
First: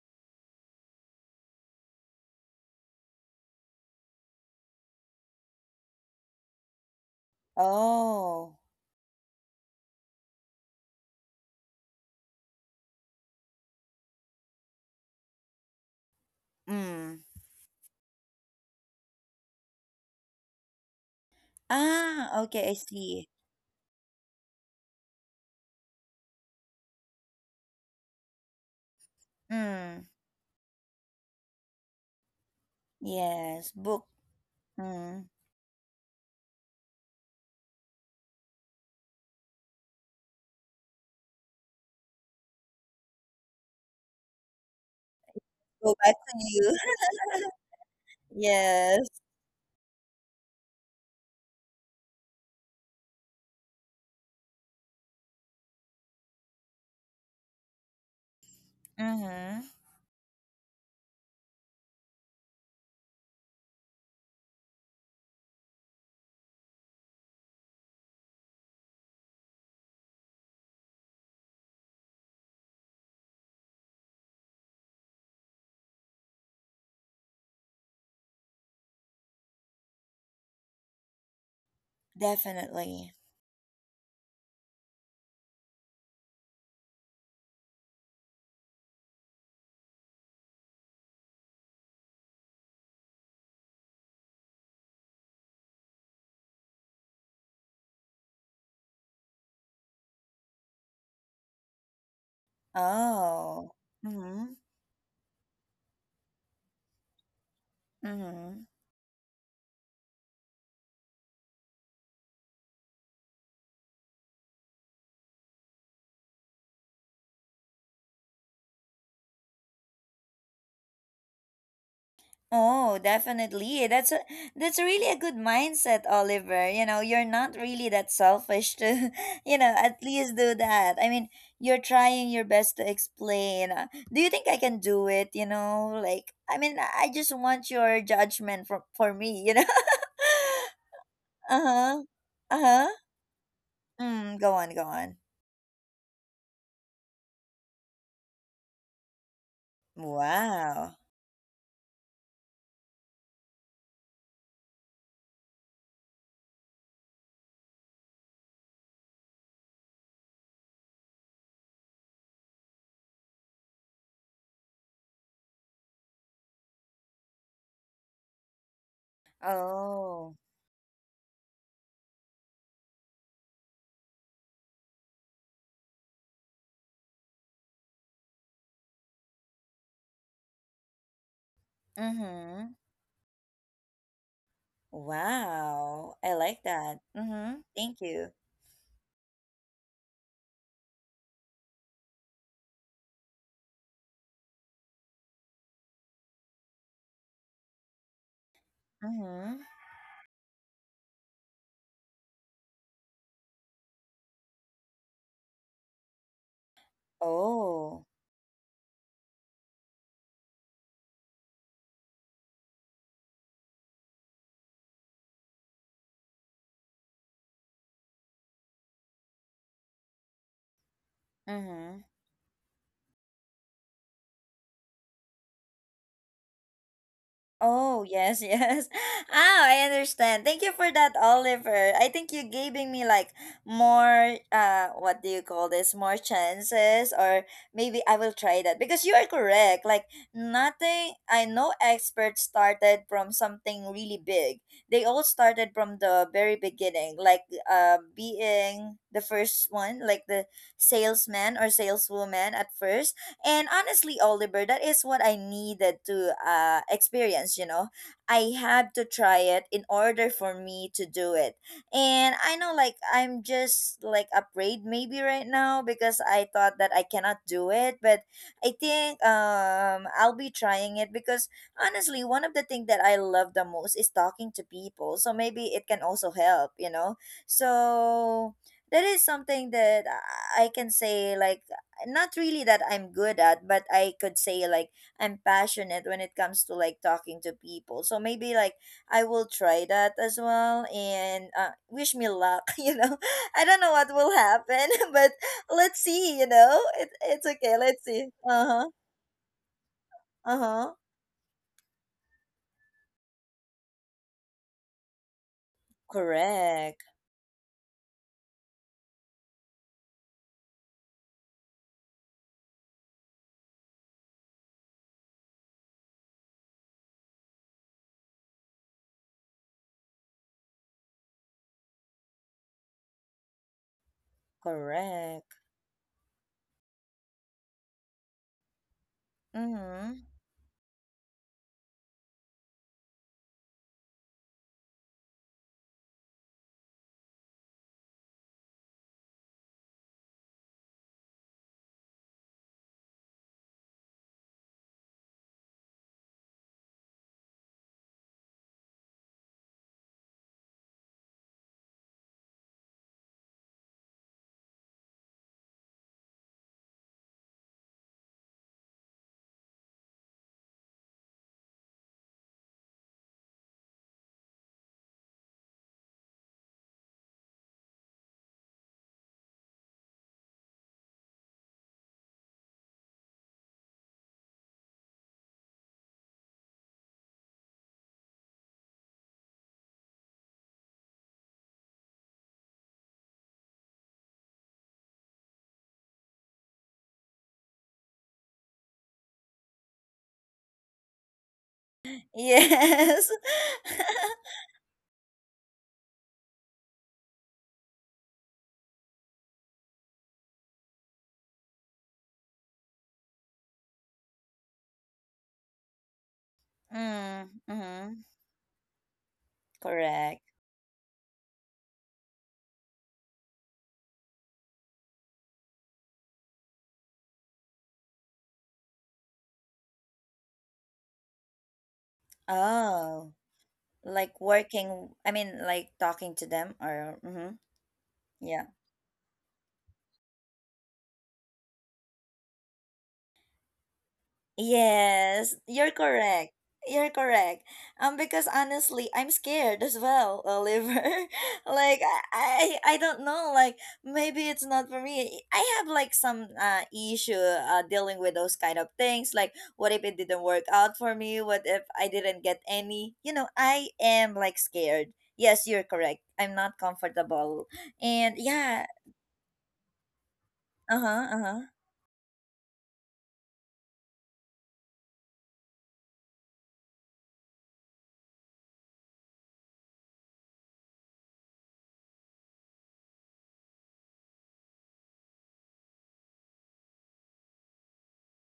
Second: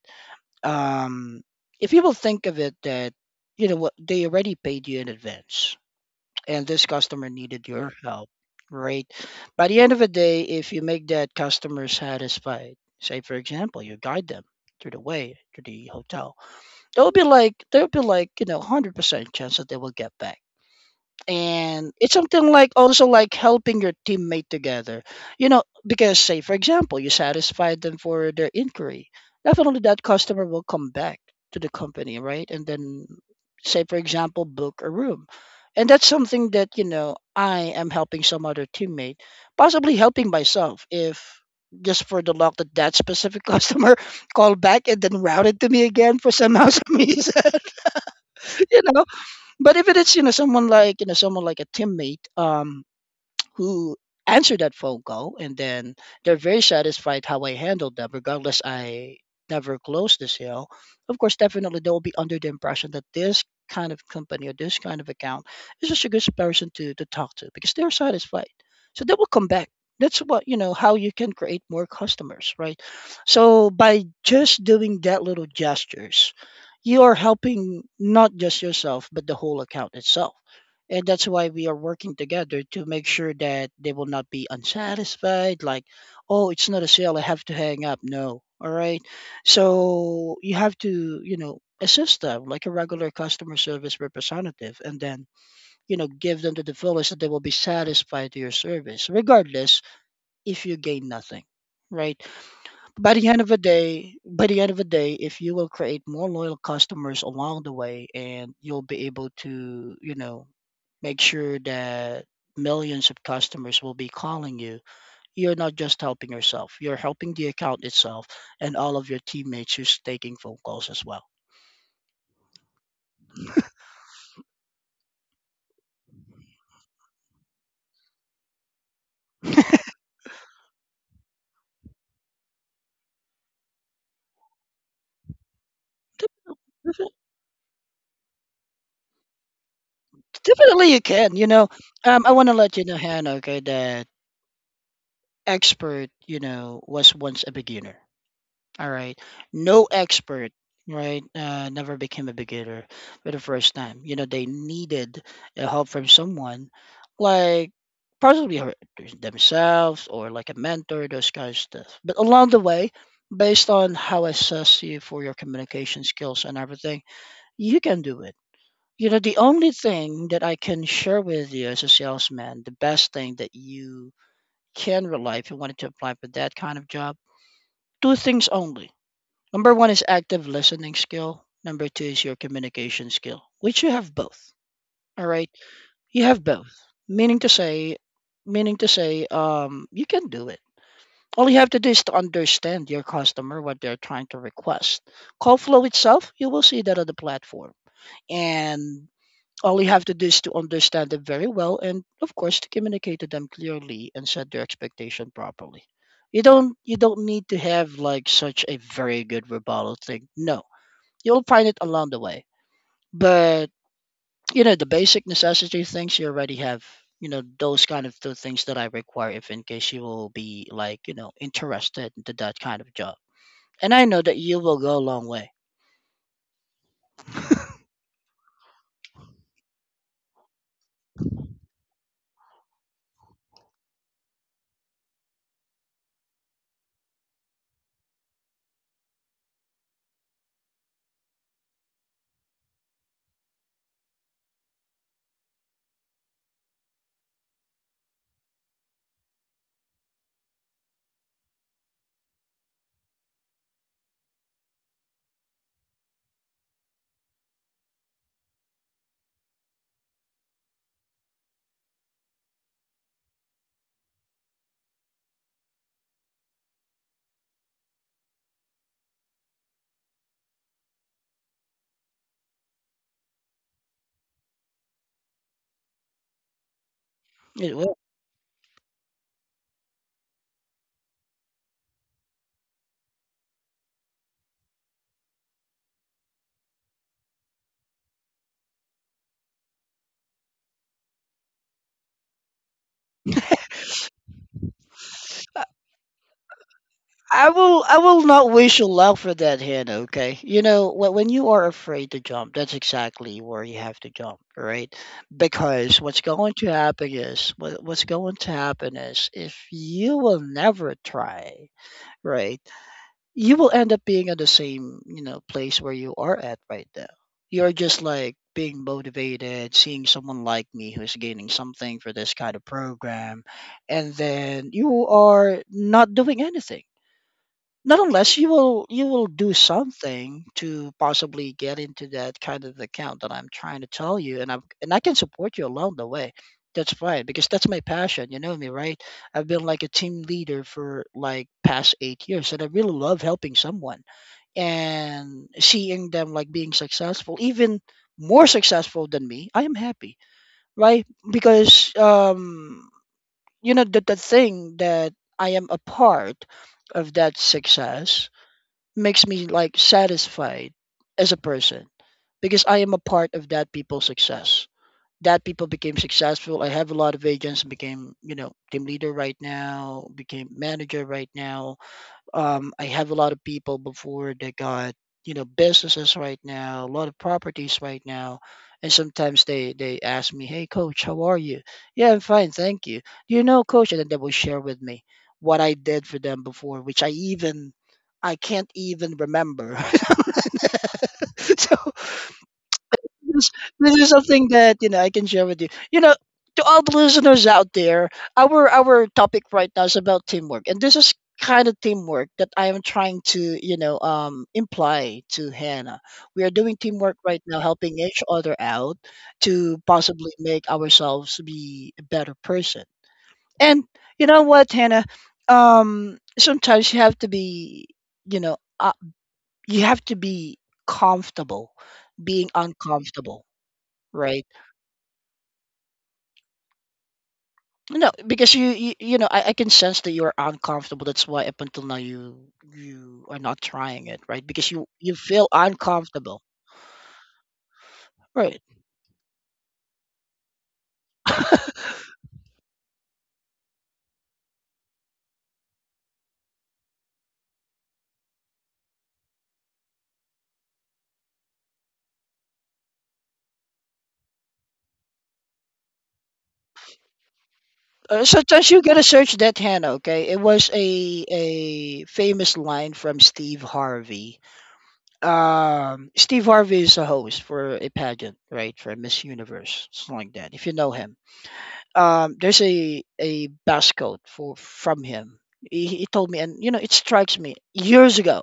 Speaker 2: um, if you will think of it, that you know what they already paid you in advance, and this customer needed your help,
Speaker 1: Oh.
Speaker 2: right? By the end of the day, if you make that customer satisfied, say for example, you guide them through the way to the hotel, they'll
Speaker 1: Mm.
Speaker 2: be like they'll be like you know hundred percent chance that they will get back, and it's
Speaker 1: Ah,
Speaker 2: something
Speaker 1: okay,
Speaker 2: like
Speaker 1: I
Speaker 2: also
Speaker 1: see.
Speaker 2: like helping your teammate together, you know, because say for example you satisfied them for their inquiry, definitely that
Speaker 1: Mm.
Speaker 2: customer will come back to the company, right? And then
Speaker 1: Yes,
Speaker 2: say for
Speaker 1: book.
Speaker 2: example book a
Speaker 1: Mm.
Speaker 2: room, and that's something that, you know, I am helping some other teammate, possibly helping myself if just for the luck that that specific customer called back and then routed to me
Speaker 1: Go back
Speaker 2: again for
Speaker 1: to
Speaker 2: somehow
Speaker 1: you.
Speaker 2: some reason. You know,
Speaker 1: Yes.
Speaker 2: but if it is, you know, someone like, you know, someone like a teammate, um, who answered that phone call and then they're very satisfied how I handled them regardless I
Speaker 1: Mm-hmm.
Speaker 2: never closed the sale. Of course definitely they'll be under the impression that this kind of company or this kind of account is just a good person to, to talk to because they're satisfied, so they will come back. That's what you know how you can create more customers, right? So by just doing that little gestures, you are helping not just yourself but the whole account itself, and that's why we are working together to make
Speaker 1: Definitely.
Speaker 2: sure that they will not be unsatisfied like, "Oh, it's not a sale, I have to hang up." No, all right, so you have to, you know, assist them like a regular customer service representative, and then, you know, give them to the fullest that they will be satisfied to your service regardless if you gain nothing, right? By the end of the
Speaker 1: Oh.
Speaker 2: day, by
Speaker 1: Mm-hmm.
Speaker 2: the end of the day, if you will create more loyal customers along the way, and
Speaker 1: Mm-hmm.
Speaker 2: you'll be able to, you know, make sure that millions of customers will be calling you, you're not just helping yourself, you're helping the account itself and all of your teammates who's taking phone calls as well.
Speaker 1: Oh, definitely. That's a that's really a good mindset, Oliver. You know, you're not really that selfish to, you know, at least do that. I mean, you're trying your best to explain. uh, Do you think I can do it? You know, like, I mean, I I
Speaker 2: Defi-
Speaker 1: just want your judgment from for me. You know.
Speaker 2: Definitely you can, you
Speaker 1: Uh
Speaker 2: know.
Speaker 1: huh.
Speaker 2: Um, I want to
Speaker 1: Uh
Speaker 2: let
Speaker 1: huh.
Speaker 2: you know, Hannah, okay, that
Speaker 1: Mm, go on. Go on.
Speaker 2: expert, you know, was once a beginner. All right. No expert,
Speaker 1: Wow.
Speaker 2: right? Uh, never became a beginner for the first time. You know, they needed uh, help from someone, like possibly her- themselves or like a mentor, those kind of stuff. But along the way, based on how I assess you for your communication skills and everything, you can do it. You know, the only thing
Speaker 1: Oh.
Speaker 2: that I can share with you as a salesman, the best thing that you can rely if you wanted to apply for that kind of job, two things only. Number one is active listening skill. Number two
Speaker 1: Mm
Speaker 2: is your
Speaker 1: hmm.
Speaker 2: communication skill, which you have both. All right,
Speaker 1: Wow.
Speaker 2: you
Speaker 1: I
Speaker 2: have
Speaker 1: like
Speaker 2: both.
Speaker 1: that. Mm
Speaker 2: Meaning to
Speaker 1: hmm. Thank
Speaker 2: say,
Speaker 1: you.
Speaker 2: Meaning to say, um, you can do it. All you have to do is to understand your customer what they're trying to request. Call flow itself, you will see that on the platform, and
Speaker 1: Mm hmm.
Speaker 2: all you have to do is to understand it very well, and of course to communicate to them clearly and set their expectation properly. You don't you don't need to have
Speaker 1: Oh.
Speaker 2: like such a very good rebuttal thing. No. You'll find it along the way. But, you know, the basic necessity things you already have, you know, those kind of two things that I require if in case you will be like, you know,
Speaker 1: Mm-hmm.
Speaker 2: interested into that kind of job. And I know that you will go a long way.
Speaker 1: Oh, yes, yes. Ah, I understand. Thank you for that, Oliver. I think you giving me like more uh what do you call this? More chances, or maybe I will try that because you are correct. Like nothing, I know experts started from something really big. They all started from the very beginning, like uh being the first one, like the salesman or saleswoman at first. And honestly, Oliver, that is what I needed to uh, experience, you know. I had to try it in order for me to do it. And I know, like, I'm just, like, afraid maybe right now because I thought that I cannot do it. But I think um, I'll be trying it because honestly, one of the things that I love the most is talking to people. So maybe it can also help, you know.
Speaker 2: It will.
Speaker 1: So that is something that I I can say, like, not really that I'm good at, but I could say like I'm passionate when it comes to like talking to people. So maybe like I will try that as well and uh, wish me luck, you know. I don't know what will happen, but
Speaker 2: I
Speaker 1: let's see, you know. It, it's
Speaker 2: I
Speaker 1: okay,
Speaker 2: will
Speaker 1: let's
Speaker 2: I
Speaker 1: see.
Speaker 2: will not wish
Speaker 1: Uh-huh.
Speaker 2: you luck for that hand, okay? You
Speaker 1: Uh-huh.
Speaker 2: know, wh- when you are afraid to jump, that's exactly where you have to jump, right? Because what's going to
Speaker 1: Correct.
Speaker 2: happen is what, what's going to happen is if you will never try, right? You will end up being at the same, you know, place where you are at right now. You're just like being motivated seeing someone like me who's gaining something for this kind of program, and then you
Speaker 1: Correct.
Speaker 2: are not doing anything, not unless you will, you will do
Speaker 1: Mhm.
Speaker 2: something to possibly get into that kind of account that I'm trying to tell you, and I'm and I can support you along the way. That's fine because that's my passion. You know me, right? I've been like a team leader for like past eight years, and I really love helping someone and seeing them like being successful, even more successful than me. I am happy, right? Because um, you know the the thing that I am a part of that success makes me like satisfied as a person because I am a part of that people's success. That people became successful. I have a lot of agents became, you know, team leader right now, became manager right now. Um, I have a lot of people before that got, you know, businesses right now, a lot of properties right now, and sometimes they they ask me, "Hey, coach, how are you?" Yeah, I'm fine, thank you. Do you know, coach? And then they will share with me what I did for them before, which I even I can't even remember. So
Speaker 1: Yes.
Speaker 2: this this is something that, you know, I can share with you. You know, to all the listeners out there, our our topic right now is about teamwork. And this is kind of teamwork that I am trying to, you know, um imply to Hannah. We are doing teamwork right
Speaker 1: Mm,
Speaker 2: now, helping
Speaker 1: mhm.
Speaker 2: each other out to possibly
Speaker 1: Correct.
Speaker 2: make ourselves be a better person. And you know what, Hannah? Um sometimes you have to be, you know, uh, you have to be comfortable being
Speaker 1: Oh.
Speaker 2: uncomfortable,
Speaker 1: Like
Speaker 2: right?
Speaker 1: working, I mean like talking to them, or mhm,
Speaker 2: No, because
Speaker 1: yeah.
Speaker 2: you you, you know I, I can sense that you're uncomfortable. That's why up until now you you are not trying it, right? Because you you feel
Speaker 1: Yes, you're
Speaker 2: uncomfortable,
Speaker 1: correct, you're correct. Um because
Speaker 2: right?
Speaker 1: honestly, I'm scared as well, Oliver. Like i i, I don't know, like maybe it's not for me. I have like some uh issue uh dealing with those kind of things, like what if it didn't work out for me, what if I didn't get any, you know I am like scared. Yes, you're correct, I'm not comfortable.
Speaker 2: Uh,
Speaker 1: And
Speaker 2: sometimes
Speaker 1: yeah.
Speaker 2: you gotta search that, Hannah. Okay, it was
Speaker 1: Uh-huh.
Speaker 2: a
Speaker 1: Uh-huh.
Speaker 2: a famous line from Steve Harvey. Um, Steve Harvey is a host for a pageant, right, for Miss Universe, something like that. If you know him, um, there's a a bus quote for from him. He, he told me, and you know, it strikes me years ago.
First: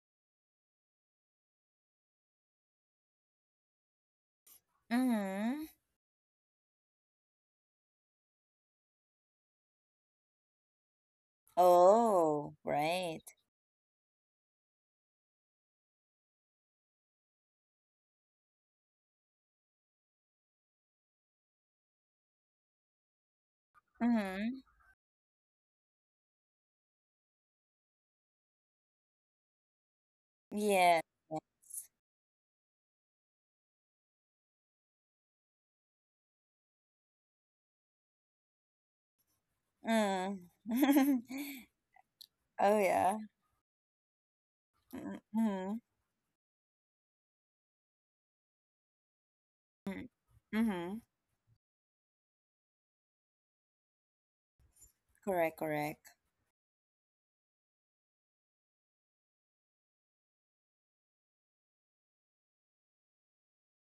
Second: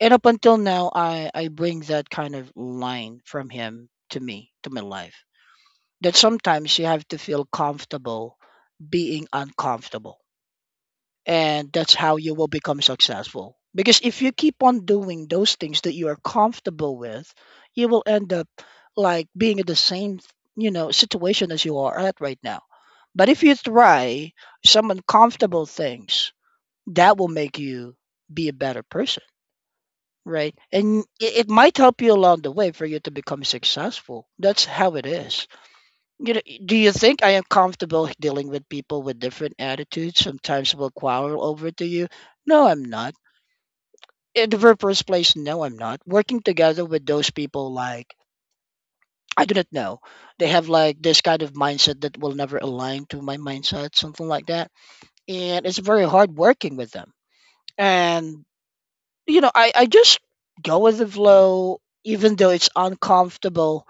Speaker 2: And up until now i i bring that kind of line from him to me to my life,
Speaker 1: Mm-hmm.
Speaker 2: that sometimes you have to feel comfortable being uncomfortable. And that's how you will
Speaker 1: Oh,
Speaker 2: become
Speaker 1: right.
Speaker 2: successful, because if you keep on doing those things that you are comfortable with, you will end up like being in the same, you know, situation as you are at right now. But if you try
Speaker 1: Mm-hmm.
Speaker 2: some uncomfortable things that will make you be a better person. Right.
Speaker 1: Yeah.
Speaker 2: And it, it might help you along the way for you to become successful. That's how it is. You know, do you think I am comfortable dealing with people with different attitudes?
Speaker 1: Mm.
Speaker 2: Sometimes will quarrel over to you. No,
Speaker 1: Oh,
Speaker 2: I'm
Speaker 1: yeah.
Speaker 2: not. In the very first place, no,
Speaker 1: Mm-hmm.
Speaker 2: I'm not. Working together with those people, like, I do not know. They have
Speaker 1: Mm-hmm.
Speaker 2: like this kind of mindset that will never align to my mindset, something like that.
Speaker 1: Correct,
Speaker 2: And it's
Speaker 1: correct.
Speaker 2: very hard working with them. And you know, I, I just go with the flow, even though it's uncomfortable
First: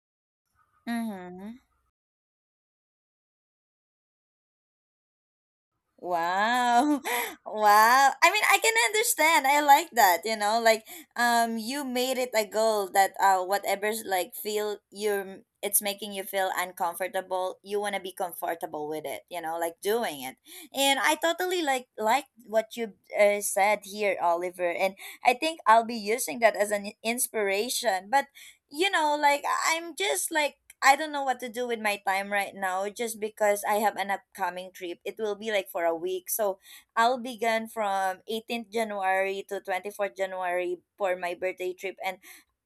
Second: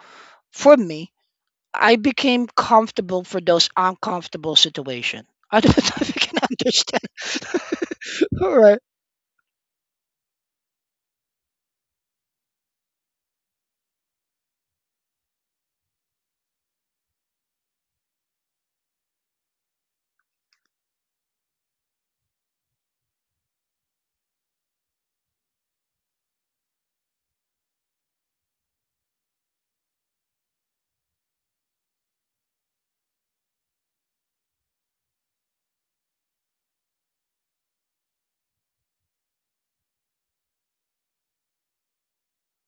Speaker 2: for me.
Speaker 1: Mm-hmm.
Speaker 2: I became comfortable for those uncomfortable situations. I don't know if you can
Speaker 1: Wow. Wow.
Speaker 2: understand.
Speaker 1: I mean,
Speaker 2: All
Speaker 1: I can
Speaker 2: right.
Speaker 1: understand. I like that, you know, like um you made it a goal that uh whatever's like feel you're it's making you feel uncomfortable, you want to be comfortable with it, you know, like doing it. And I totally like like what you uh, said here, Oliver, and I think I'll be using that as an inspiration. But you know, like I- I'm just like I don't know what to do with my time right now, just because I have an upcoming trip. It will be like for a week. So I'll be gone from eighteenth of January to twenty-fourth of January for my birthday trip. And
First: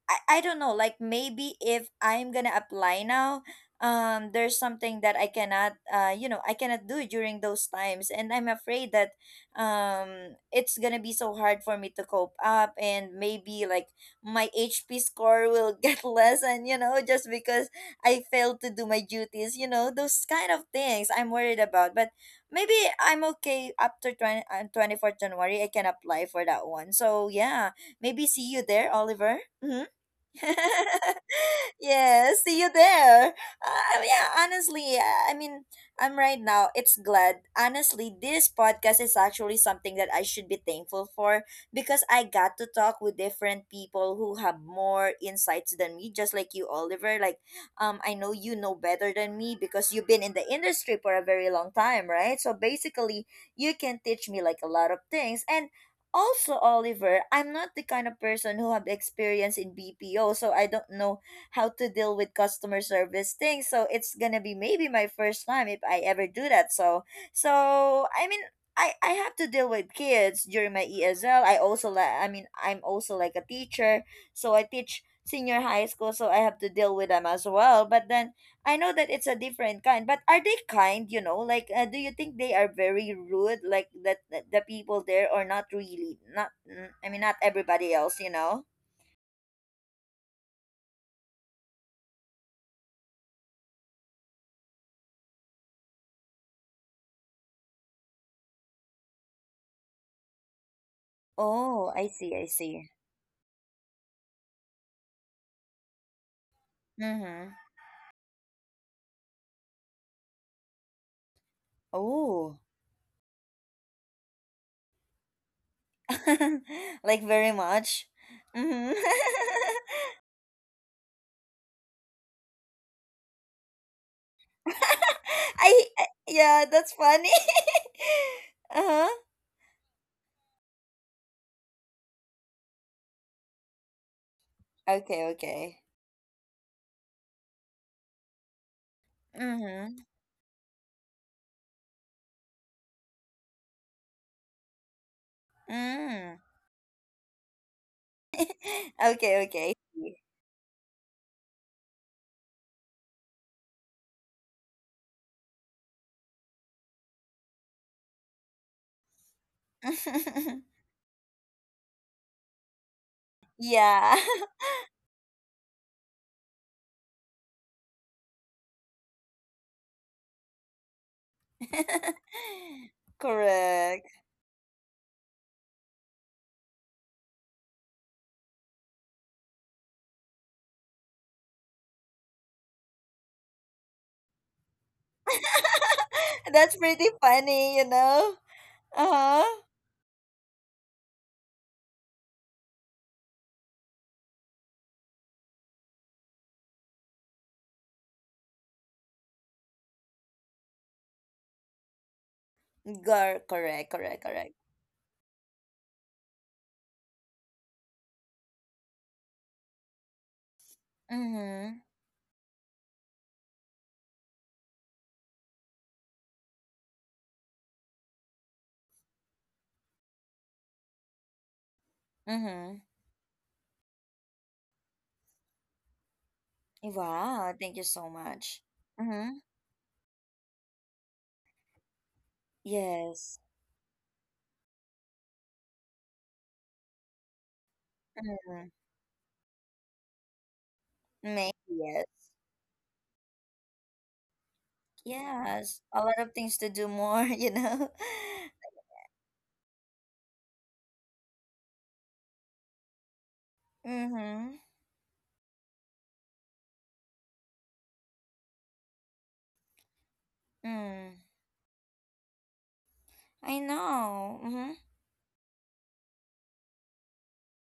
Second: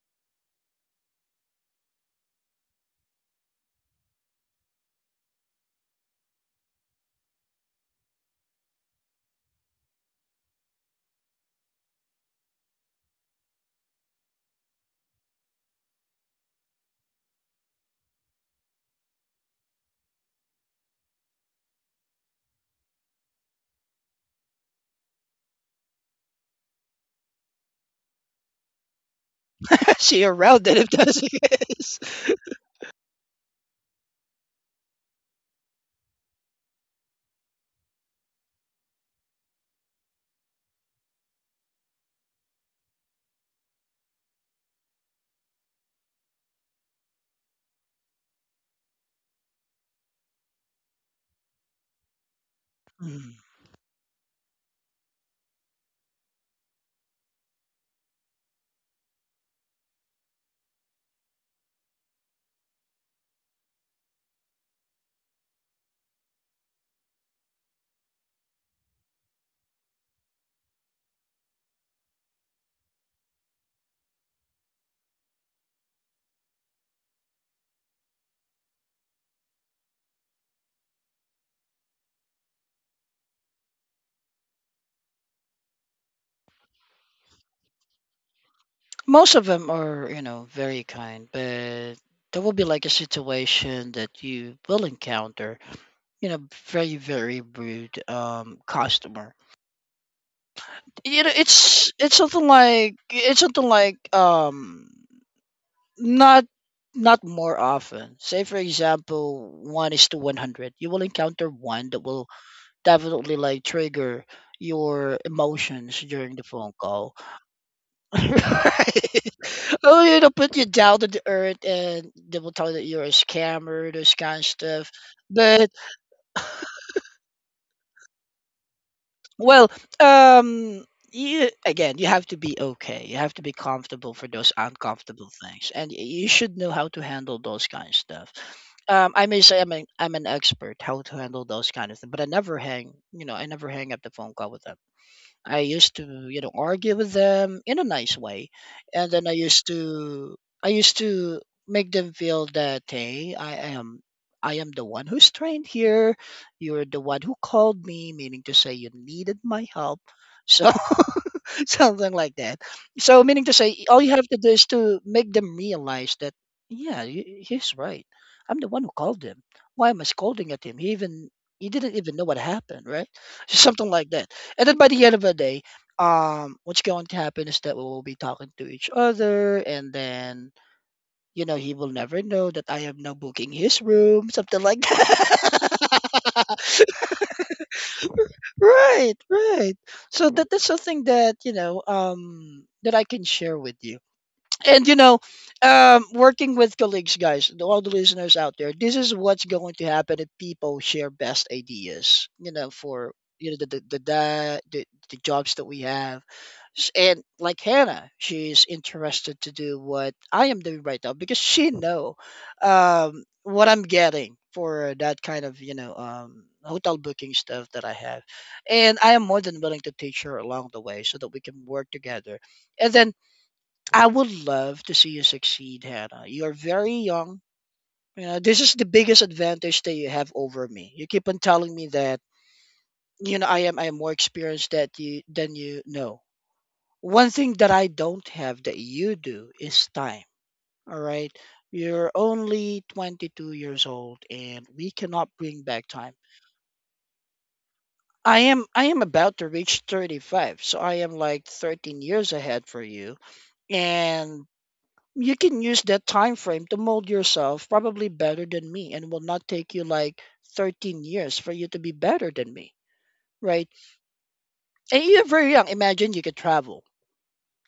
Speaker 1: I, I don't know, like maybe if I'm gonna apply now. Um there's something that I cannot, uh you know I cannot do during those times, and I'm afraid that um it's gonna be so hard for me to cope up, and maybe like my H P score will get less, and you know, just because I failed to do my duties, you know, those kind of things I'm worried about. But maybe I'm okay after twenty, uh, twenty-fourth January. I can apply for that one, so yeah, maybe see you there, Oliver.
Speaker 2: See you around it if that's the case.
Speaker 1: Yeah, see you there. Uh, yeah, honestly, uh, I mean, I'm right now. It's glad. Honestly, this podcast is actually something that I should be thankful for because I got to talk with different people who have more insights than me, just like you, Oliver. Like, um, I know you know better than me because you've been in the industry for a very long time, right? So basically,
Speaker 2: Mm.
Speaker 1: you can teach me like a lot of things. And also, Oliver, I'm not the kind of person who have experience in B P O, so I don't know how to deal with customer service things. So it's gonna be maybe my first time if I ever do that. So so I mean, I, I have to deal with kids during my E S L. I also like, I mean I'm also like a teacher, so I teach senior high school, so I have to deal with them as well. But then I know that it's a different kind. But are they kind? You know, like uh, do you think they are very rude, like that, that the people there, or not really? Not mm, I mean not everybody else. You know.
Speaker 2: Most of them are, you know, very kind, but there will be like a situation that you will encounter, you know, very, very rude um, customer. You know,
Speaker 1: Oh,
Speaker 2: it's
Speaker 1: I
Speaker 2: it's
Speaker 1: see. I
Speaker 2: something
Speaker 1: see.
Speaker 2: like it's something like um not not
Speaker 1: Mm-hmm.
Speaker 2: more often. Say for example, one is to one hundred you will encounter one that will
Speaker 1: Oh.
Speaker 2: definitely like trigger your emotions during the phone call.
Speaker 1: Like very much. Hmm.
Speaker 2: Right. Oh, you know, put you down to the earth and they will tell you that you're a scammer, those kind of stuff. But
Speaker 1: I, I yeah, that's funny. Uh-huh.
Speaker 2: well, um, you, again, you have to be okay. You have to be comfortable for those
Speaker 1: Okay,
Speaker 2: uncomfortable things,
Speaker 1: okay.
Speaker 2: and y- you should know how to handle those kind of stuff. Um, I may say I'm an
Speaker 1: Mm-hmm.
Speaker 2: I'm an expert how to handle those kind of things, but I never hang. You know, I never hang up the phone call with them. I used to,
Speaker 1: Mm.
Speaker 2: you know, argue with them in a nice way, and then I
Speaker 1: Okay,
Speaker 2: used
Speaker 1: okay.
Speaker 2: to, I used to make them feel that, hey, I am, I am the one who's trained here. You're the one who called me, meaning to say you needed my help. So something like that. So meaning to say, all you
Speaker 1: Yeah.
Speaker 2: have to do is to make them realize that yeah, he- he's right. I'm the one who called him. Why am I scolding at him? He even he didn't even know what happened, right? Something
Speaker 1: Correct.
Speaker 2: like that. And then by the end of the day, um, what's going to happen is that we will be talking to each other, and then you know he will never know that I am now booking his room, something like that.
Speaker 1: That's pretty funny, you know?
Speaker 2: Right,
Speaker 1: Uh-huh.
Speaker 2: right. So that that's something that, you know, um that I can share with you. And you know, um, working with colleagues, guys, to all the listeners out there, this is what's going to happen if people share best ideas. You know, for
Speaker 1: Gar-
Speaker 2: you know the the
Speaker 1: correct, correct, correct.
Speaker 2: the, the, the jobs that we have. S- And like Hannah, she's interested to do what I am doing right now because she
Speaker 1: Mm-hmm.
Speaker 2: know um, what I'm getting for that kind of you know um, hotel booking stuff that I have, and I am more than willing to teach her along the way so that we can work together.
Speaker 1: Mm-hmm.
Speaker 2: And then I would love to see you succeed, Hannah. You're very young.
Speaker 1: Wow, thank you so
Speaker 2: You know, this
Speaker 1: much.
Speaker 2: is the biggest
Speaker 1: Mm-hmm.
Speaker 2: advantage that you have over me. You keep on telling me that
Speaker 1: Yes.
Speaker 2: you know I am I am more experienced that you than you know one thing that I don't have
Speaker 1: Mm,
Speaker 2: that you do is time. All right.
Speaker 1: maybe yes.
Speaker 2: You're only twenty-two years old and we cannot bring
Speaker 1: Yes,
Speaker 2: back
Speaker 1: a
Speaker 2: time.
Speaker 1: lot of things to do more, you know.
Speaker 2: I am I am about to reach thirty-five, so I am like thirteen years ahead for you, and
Speaker 1: Mm-hmm.
Speaker 2: you can use that time frame to mold yourself probably better than me, and it will not take you like thirteen
Speaker 1: Mm.
Speaker 2: years for you to be better than me,
Speaker 1: I
Speaker 2: right?
Speaker 1: know. Mm-hmm.
Speaker 2: And you're very young. Imagine you could travel,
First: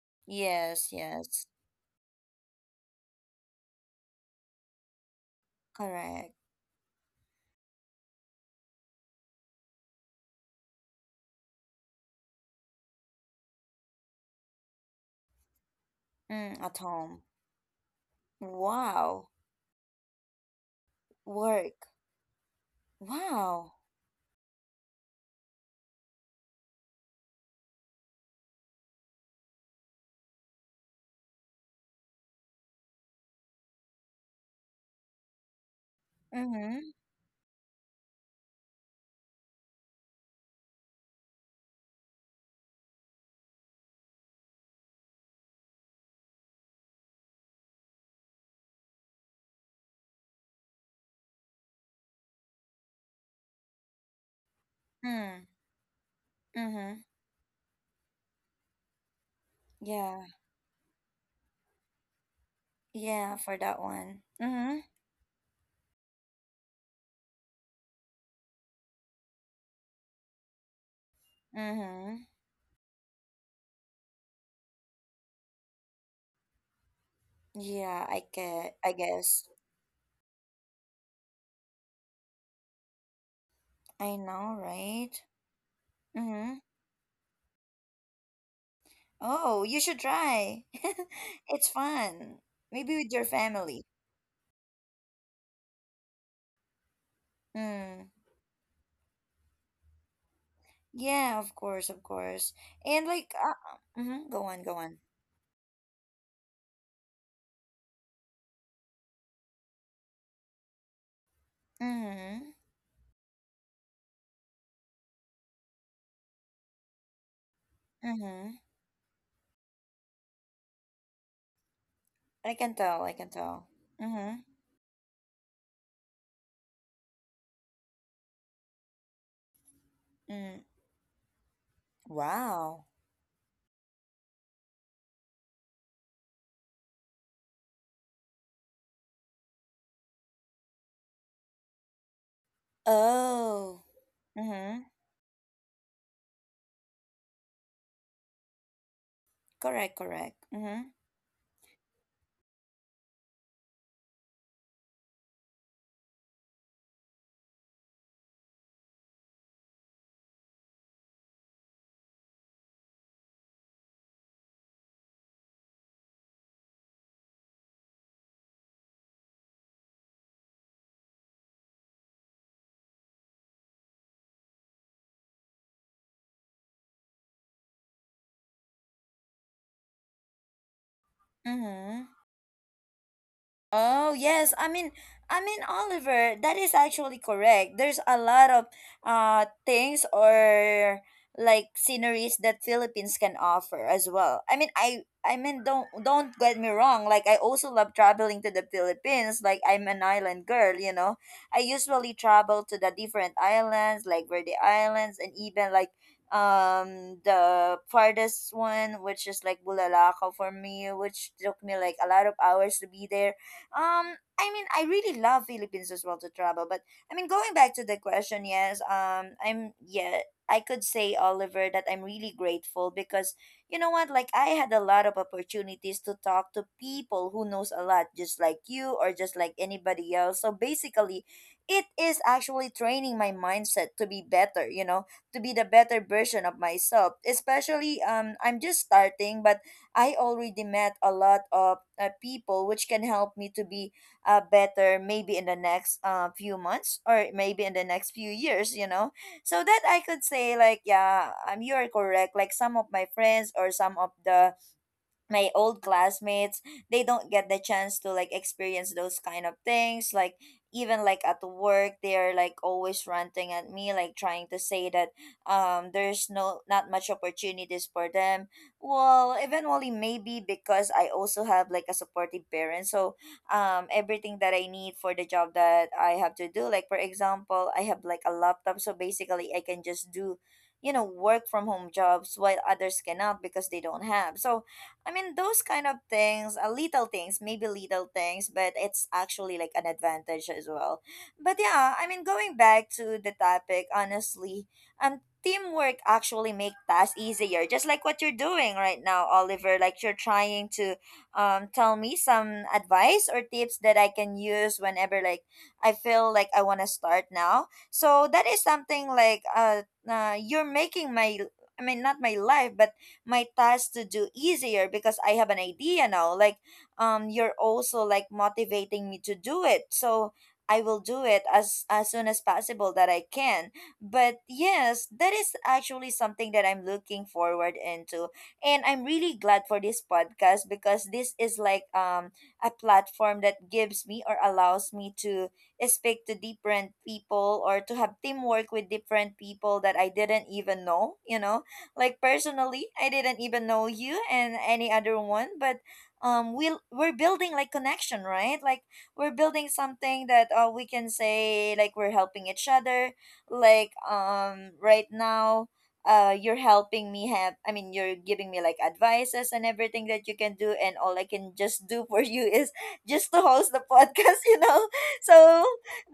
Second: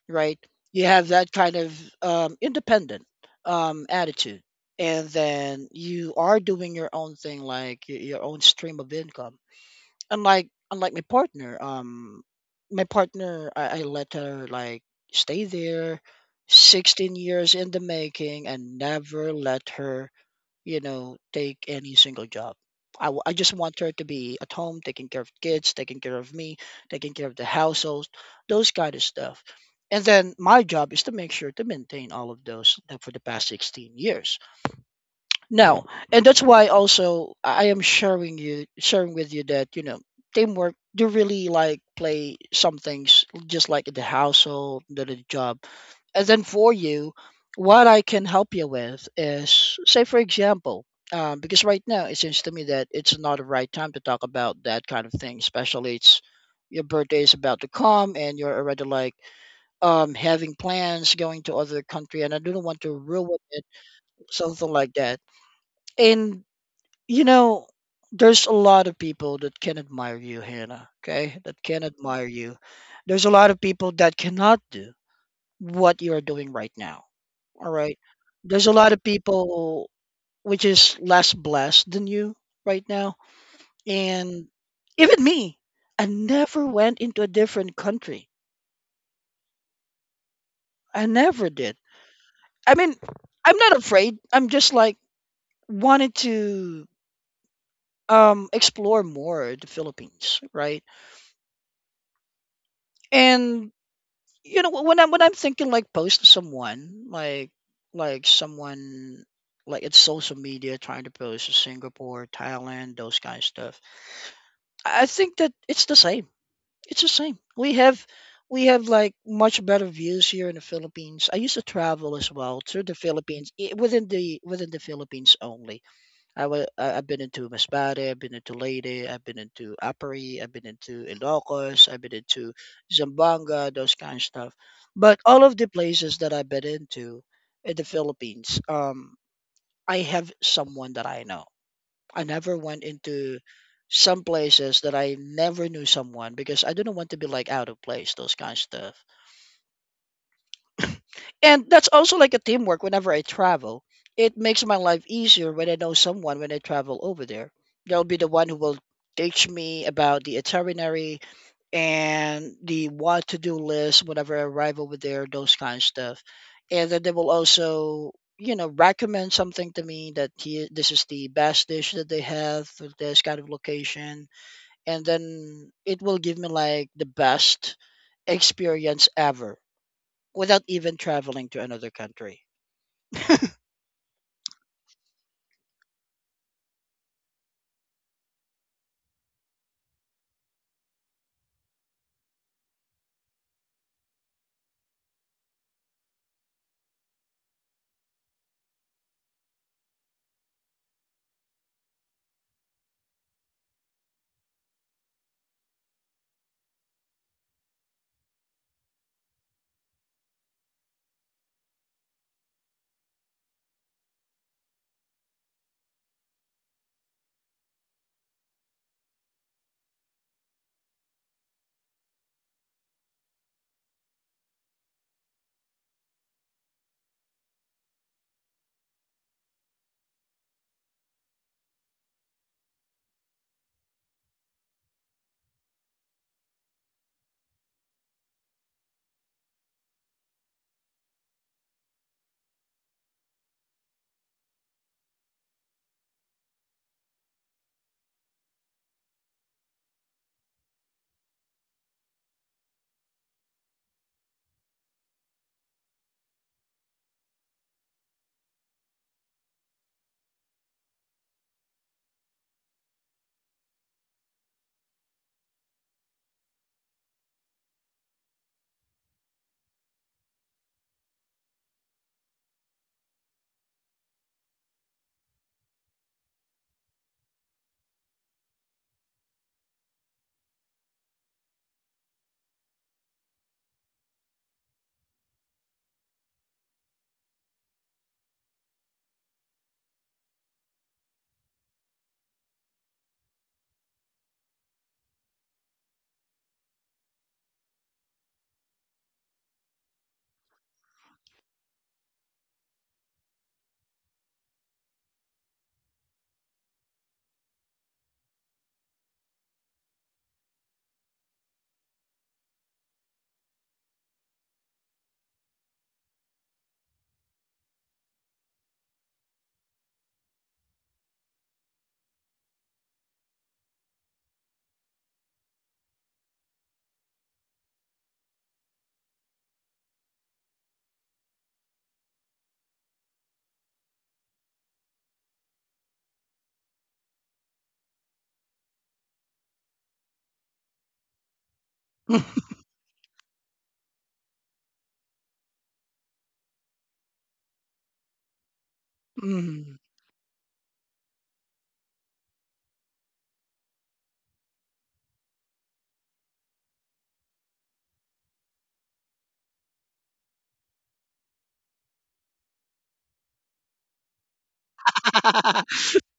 Speaker 2: right? You
Speaker 1: Yes,
Speaker 2: have that
Speaker 1: yes.
Speaker 2: kind of um, independent um, attitude, and then you
Speaker 1: Correct.
Speaker 2: are doing your own thing, like y- your own stream of income. Unlike unlike my partner, um, my partner, I, I let her like stay there,
Speaker 1: Mm, at
Speaker 2: sixteen
Speaker 1: home.
Speaker 2: years in the making, and
Speaker 1: Wow.
Speaker 2: never let her you know, take
Speaker 1: Work.
Speaker 2: any single job. I, w- I just
Speaker 1: Wow.
Speaker 2: want her to be at home, taking care of kids, taking care of me, taking care of the household, those kind of stuff. And then my job is to make sure to maintain all of those uh, for the past sixteen years. No, and that's why
Speaker 1: Mm-hmm.
Speaker 2: also I am sharing you sharing with you that you know teamwork. You really like play some things just like in the household, the, the job, and then for you, what I can help you with is say for example, um, because right now it seems to me that it's not the right time to talk about that kind of thing,
Speaker 1: Mm.
Speaker 2: especially it's your
Speaker 1: Mm-hmm.
Speaker 2: birthday is about to come and you're already like um,
Speaker 1: Yeah.
Speaker 2: having plans going to other country, and I don't want to
Speaker 1: Yeah,
Speaker 2: ruin
Speaker 1: for
Speaker 2: it,
Speaker 1: that one.
Speaker 2: something
Speaker 1: Mm-hmm.
Speaker 2: like that. And you know, there's a lot of people that can admire you, Hannah, okay? That can
Speaker 1: Mm-hmm.
Speaker 2: admire you. There's a lot of people that cannot do what you're doing right now, all right?
Speaker 1: Yeah, I
Speaker 2: There's a
Speaker 1: get, I
Speaker 2: lot of
Speaker 1: guess.
Speaker 2: people which is less blessed than you right now.
Speaker 1: I
Speaker 2: And
Speaker 1: know, right?
Speaker 2: even me, I
Speaker 1: Mm-hmm.
Speaker 2: never went into a different country.
Speaker 1: Oh, you should try.
Speaker 2: I never
Speaker 1: It's
Speaker 2: did.
Speaker 1: fun.
Speaker 2: I mean,
Speaker 1: Maybe with your
Speaker 2: I'm not
Speaker 1: family.
Speaker 2: afraid. I'm just like wanted to
Speaker 1: Mm.
Speaker 2: um explore more the Philippines, right?
Speaker 1: Yeah, of course, of course. And like, uh,
Speaker 2: And
Speaker 1: mm-hmm, go on,
Speaker 2: you know
Speaker 1: go on.
Speaker 2: when I'm when I'm thinking like posting someone like like someone like it's social media trying to post to Singapore,
Speaker 1: Mm-hmm,
Speaker 2: Thailand, those kind of stuff. I think that it's the same. It's the same. We have
Speaker 1: mm-hmm.
Speaker 2: we have like much better views here in the Philippines. I used to travel as
Speaker 1: I
Speaker 2: well
Speaker 1: can
Speaker 2: to the
Speaker 1: tell, I can
Speaker 2: Philippines
Speaker 1: tell.
Speaker 2: i- within the
Speaker 1: Mm-hmm,
Speaker 2: within the Philippines only. I wa- I- I've been into Masbate, I've been into Leyte, I've been into Apari, I've
Speaker 1: mm.
Speaker 2: been into Ilocos, I've been into
Speaker 1: Wow.
Speaker 2: Zamboanga, those kind of stuff. But all of the places that I've been into in the Philippines, um, I have someone that I know. I never went into
Speaker 1: Oh.
Speaker 2: some places
Speaker 1: Mm-hmm.
Speaker 2: that I never knew someone because I didn't want to be like out of place, those kind of stuff.
Speaker 1: Correct, correct. Mm-hmm,
Speaker 2: And that's also like a teamwork whenever I travel. It makes my life easier when I know someone when I travel over there. They'll be the one who will teach me about the itinerary and the what to do list whenever I arrive over there, those kind of stuff. And then they will also, you know, recommend something to me that he, this is the best dish that they have for this kind of location. And then it will give me like the best experience ever without even traveling to another
Speaker 1: mm-hmm.
Speaker 2: country.
Speaker 1: Oh yes, I mean, I mean Oliver, that is actually correct. There's a lot of uh things or like sceneries that Philippines can offer as well. I mean, I I mean don't don't get me wrong. Like I also love traveling to the Philippines. Like I'm an island girl, you know. I usually travel to the different islands, like Verde Islands, and even like um the farthest one, which is like Bulalakaw for me, which took me like a lot of hours to be there. um, I mean, I really love Philippines as well to travel, but I mean, going back to the question, yes, um, I'm yeah, I could say, Oliver, that I'm really grateful because you know what, like I had a lot of opportunities to talk to people who knows a lot, just like you or just like anybody else. So basically, it is actually training my mindset to be better. You know, to be the better version of myself. Especially, um, I'm just starting, but I already met a lot of uh, people which can help me to be uh, better maybe in the next uh, few months or maybe in the next few years, you know. So that I could say like yeah, um, you are correct. Like some of my friends or some of the my old classmates, they don't get the chance to like experience those kind of things, like even like at work they're like always ranting at me, like trying to say that um there's no, not much opportunities for them. Well, eventually, maybe because I also have like a supportive parent. So um everything that I need for the job that I have to do, like for example, I have like a laptop, so basically I can just do, you know, work from home jobs while others cannot because they don't have. So I mean, those kind of things, uh, little things, maybe little things, but it's actually like an advantage as well. But yeah, I mean, going back to the topic, honestly, um, teamwork actually make tasks easier, just like what you're doing right now, Oliver. Like you're trying to, um, tell me some advice or tips that I can use whenever like I feel like I want to start now. So that is something like uh, uh, you're making my. I mean, not my life, but my tasks to do easier because I have an idea now. Like, um, you're also like motivating me to do it. So I will do it as as soon as possible that I can. But yes, that is actually something that I'm looking forward into. And I'm really glad for this podcast because this is like um a platform that gives me or allows me to speak to different people or to have teamwork with different people that I didn't even know, you know. Like personally, I didn't even know you and any other one, but um, we we're building like connection, right? Like we're building
Speaker 2: Mhm.
Speaker 1: something that uh, we can say like we're helping each other. Like um, right now, uh, you're helping me have. I mean, you're giving me like advices and everything that you can do, and all I can just do for you is just to host the podcast. You know, so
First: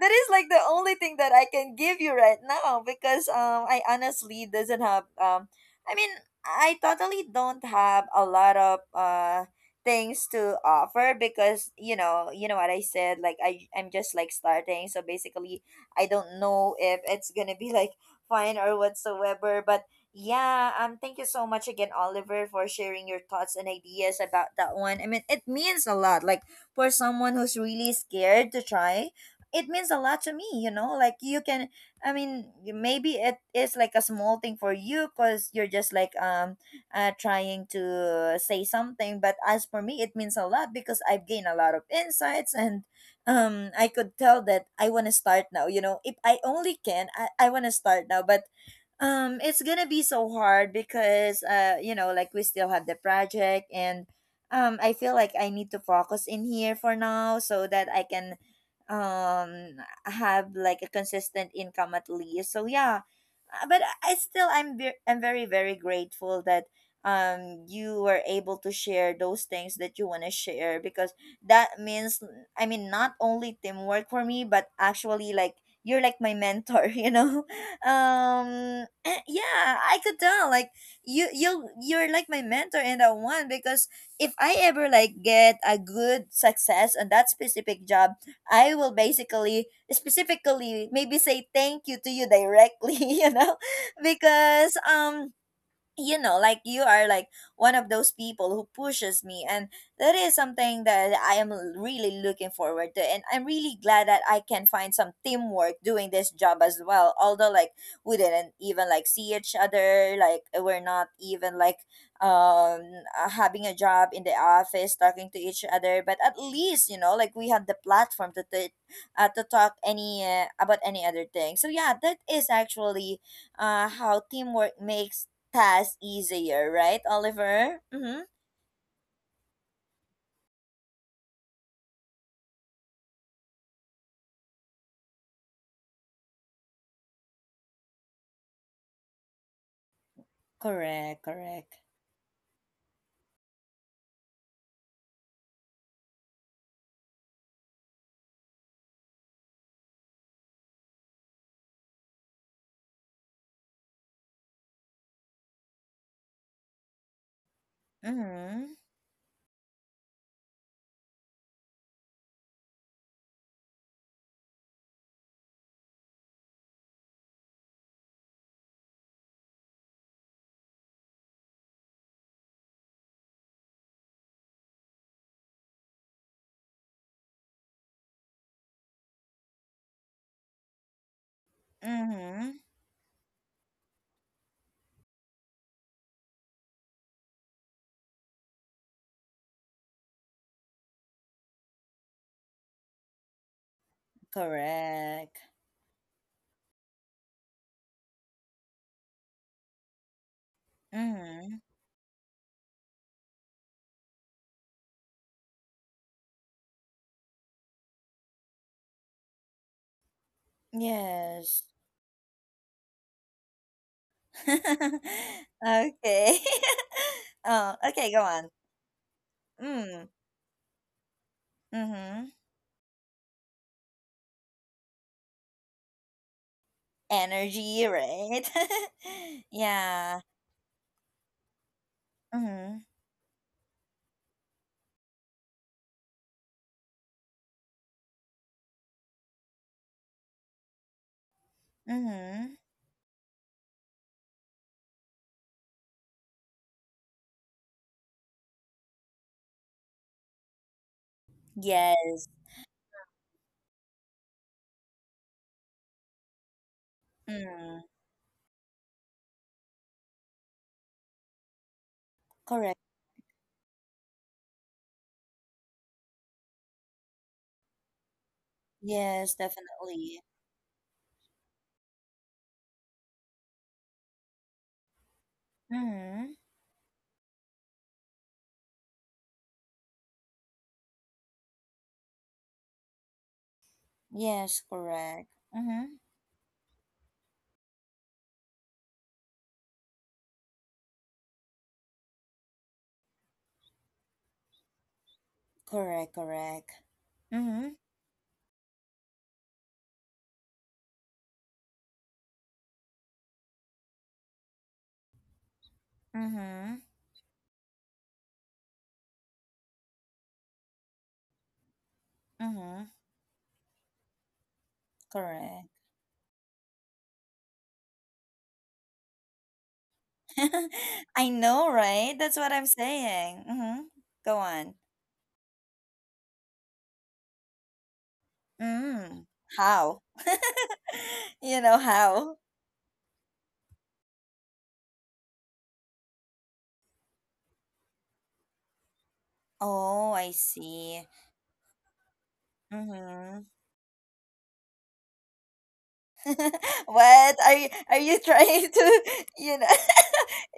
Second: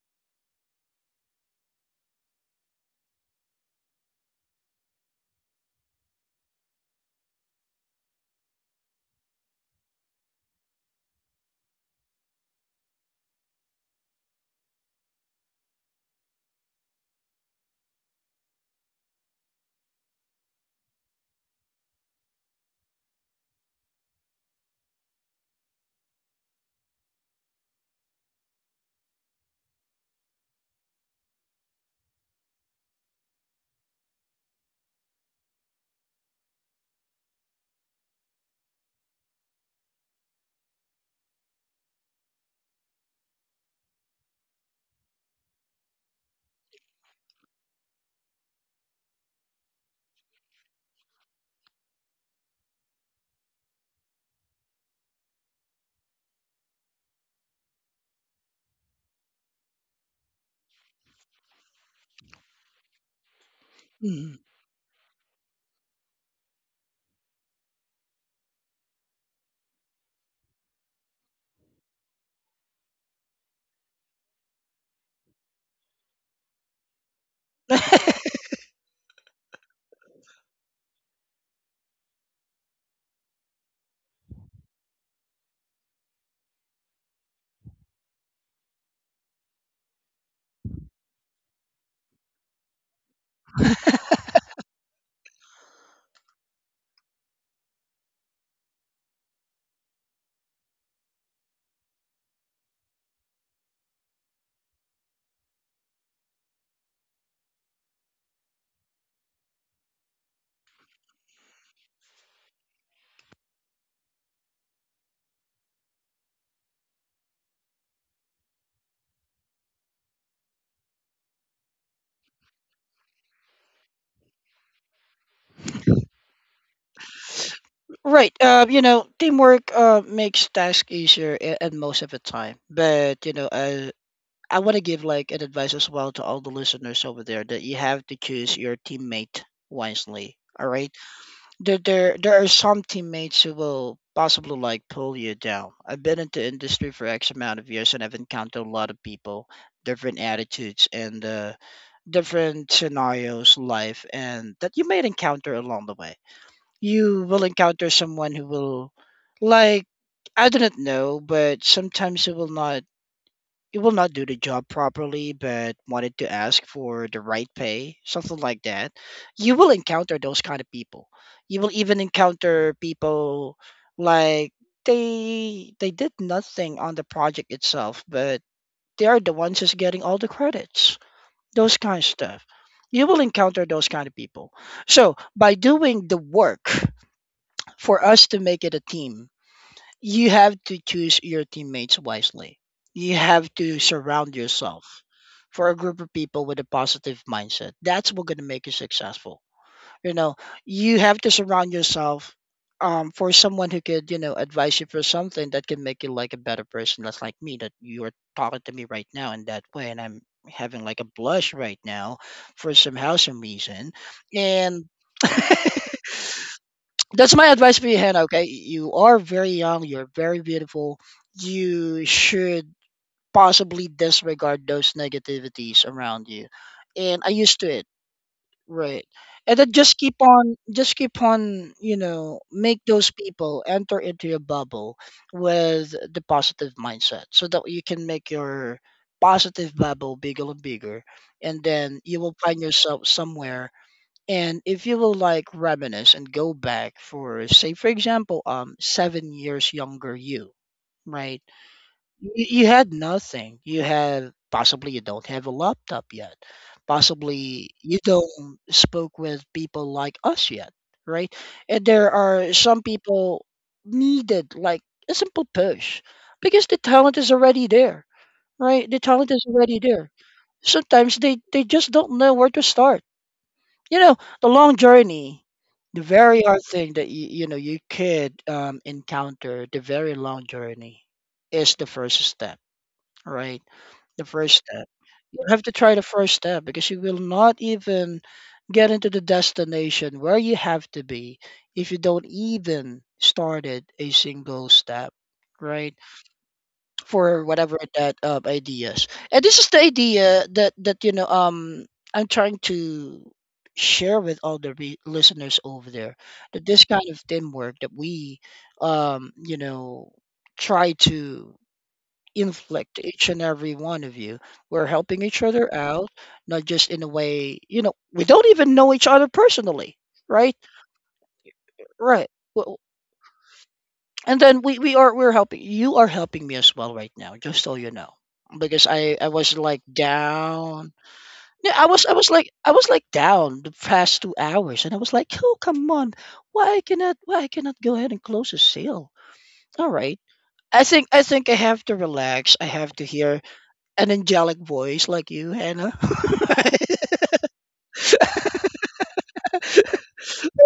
Speaker 1: that is like the only thing that I can give you right now because um I honestly doesn't have um I mean, I totally don't have a lot of uh things to offer because you know, you know what I said, like I I'm just like starting, so basically I don't know if it's going to be like fine or whatsoever, but yeah, um thank you so much again, Oliver, for sharing your thoughts and ideas about that one. I mean, it means a lot, like for someone who's really scared to try. It means a lot to me, you know? Like you can, I mean, maybe it is like a small thing for you because you're just like um uh, trying to say something. But as for me, it means a lot because I've gained a lot of insights and um I could tell that I want to start now. You know, if I only can, I, I want to start now. But um it's gonna be so hard because uh you know like we still have the project, and um I feel like I need to focus in here for now so that I can um have like a consistent income at least. So yeah. Uh, but I I
Speaker 2: Mhm.
Speaker 1: still I'm ve- I'm very very grateful that um you were able to share those things that you want to share because that means, I mean, not only teamwork for me but actually like you're like my mentor you know. um yeah, I could tell like you you you're like my mentor in that one because if I ever like get a good success on that specific job, I will basically, specifically, maybe say thank you to you directly, you know, because um you know like you are like one of those people who pushes me. And that is something that i am l- really looking forward to, and I'm really glad that I can find some teamwork doing this job as well, although like we didn't even like see each other, like we're not even like um uh, having a job in the office talking to each other. But at least you know like we had the platform to t- uh, to talk any uh, about any other thing. So yeah, that is actually uh, how teamwork makes task easier, right, Oliver? Mm-hmm.
Speaker 2: Right. Uh, you know, teamwork uh, makes tasks easier a- and most of the time. But, you know, uh, I want to give like an advice as well to all the listeners over there that you have to choose your teammate wisely. All right.
Speaker 1: Correct, correct.
Speaker 2: there there there are some teammates who will possibly like pull you down. I've been into industry for X amount of years and I've encountered a lot of people, different attitudes and uh, different scenarios, life, and that you may encounter along the way. You will encounter someone who
Speaker 1: Mm-hmm.
Speaker 2: will, like, I do not know, but sometimes who will not it will not do the job properly but wanted to ask for the right pay, something like that. You will encounter those kind of people. You will even encounter people like they they did nothing on the project itself but they are the ones who's getting all the credits, those kind of stuff.
Speaker 1: Mm-hmm.
Speaker 2: You will encounter those kind of people, so by doing the work for us to make it a team, you have to choose your teammates wisely. You have to surround yourself
Speaker 1: Correct.
Speaker 2: for a group of people with a positive mindset. That's what's going to make you successful. You know, you have to
Speaker 1: Mm-hmm.
Speaker 2: surround yourself um, for someone who could, you know, advise you for something that can make you like a better person. That's like me, that you are talking to me right now in that way, and I'm having like a blush
Speaker 1: Yes.
Speaker 2: right now for somehow some reason. And
Speaker 1: Okay.
Speaker 2: that's my
Speaker 1: Oh,
Speaker 2: advice for you,
Speaker 1: okay, go
Speaker 2: Hannah. Okay,
Speaker 1: on.
Speaker 2: you are very young.
Speaker 1: Mm.
Speaker 2: You're very beautiful. You
Speaker 1: Mm-hmm.
Speaker 2: should possibly disregard those negativities around you. And I used to
Speaker 1: Energy,
Speaker 2: it,
Speaker 1: right?
Speaker 2: right? And then just keep
Speaker 1: Yeah.
Speaker 2: on, just keep on, you know,
Speaker 1: Mm-hmm.
Speaker 2: make those people enter into your bubble with the positive mindset, so that you can make your positive bubble bigger and bigger, and then you will
Speaker 1: Mm-hmm.
Speaker 2: find yourself somewhere. And if you will like reminisce and go back for say for example um seven years younger you, right?
Speaker 1: Yes.
Speaker 2: You, you had nothing. You had Possibly you don't have a laptop yet. Possibly
Speaker 1: Mm.
Speaker 2: you don't spoke with people like us yet, right? And there are
Speaker 1: Correct.
Speaker 2: some people needed like a simple push because the talent is already there, right? The talent
Speaker 1: Yes,
Speaker 2: is already there.
Speaker 1: definitely.
Speaker 2: Sometimes they they just don't know where to start. You know the long journey, the
Speaker 1: Mm-hmm.
Speaker 2: very hard thing that you, you know you could um, encounter, the very long journey is the first step, right? The first
Speaker 1: Yes,
Speaker 2: step,
Speaker 1: correct.
Speaker 2: you have to
Speaker 1: Mm-hmm.
Speaker 2: try the first step because you will not even get into the destination where you have to be if you don't even started a single step, right?
Speaker 1: Correct, correct.
Speaker 2: For
Speaker 1: Mm-hmm.
Speaker 2: whatever that uh, ideas. And this is the idea that that you know um I'm trying to share with all the re- listeners over there that
Speaker 1: Mm-hmm.
Speaker 2: this kind of teamwork that we um you know try to
Speaker 1: Mm-hmm.
Speaker 2: inflict to each and every one of you, we're helping each
Speaker 1: Correct.
Speaker 2: other out, not just in a way, you know we don't even know each other personally, right?
Speaker 1: I know, right?
Speaker 2: Right.
Speaker 1: That's what I'm saying. Mm-hmm. Go
Speaker 2: And then
Speaker 1: on.
Speaker 2: we, we are we're helping you are helping me as well right now, just so you know. Because I,
Speaker 1: Mm.
Speaker 2: I was like
Speaker 1: How?
Speaker 2: down.
Speaker 1: You
Speaker 2: Yeah,
Speaker 1: know
Speaker 2: I was I was
Speaker 1: how?
Speaker 2: like I was like down the past two hours and I was like, oh come on, why I cannot why I cannot go ahead and close a sale. All
Speaker 1: Oh,
Speaker 2: right.
Speaker 1: I
Speaker 2: I
Speaker 1: see.
Speaker 2: think I think I have to relax. I have to hear
Speaker 1: Mm-hmm.
Speaker 2: an angelic voice like you, Hannah.
Speaker 1: What are you, are you trying to, you know,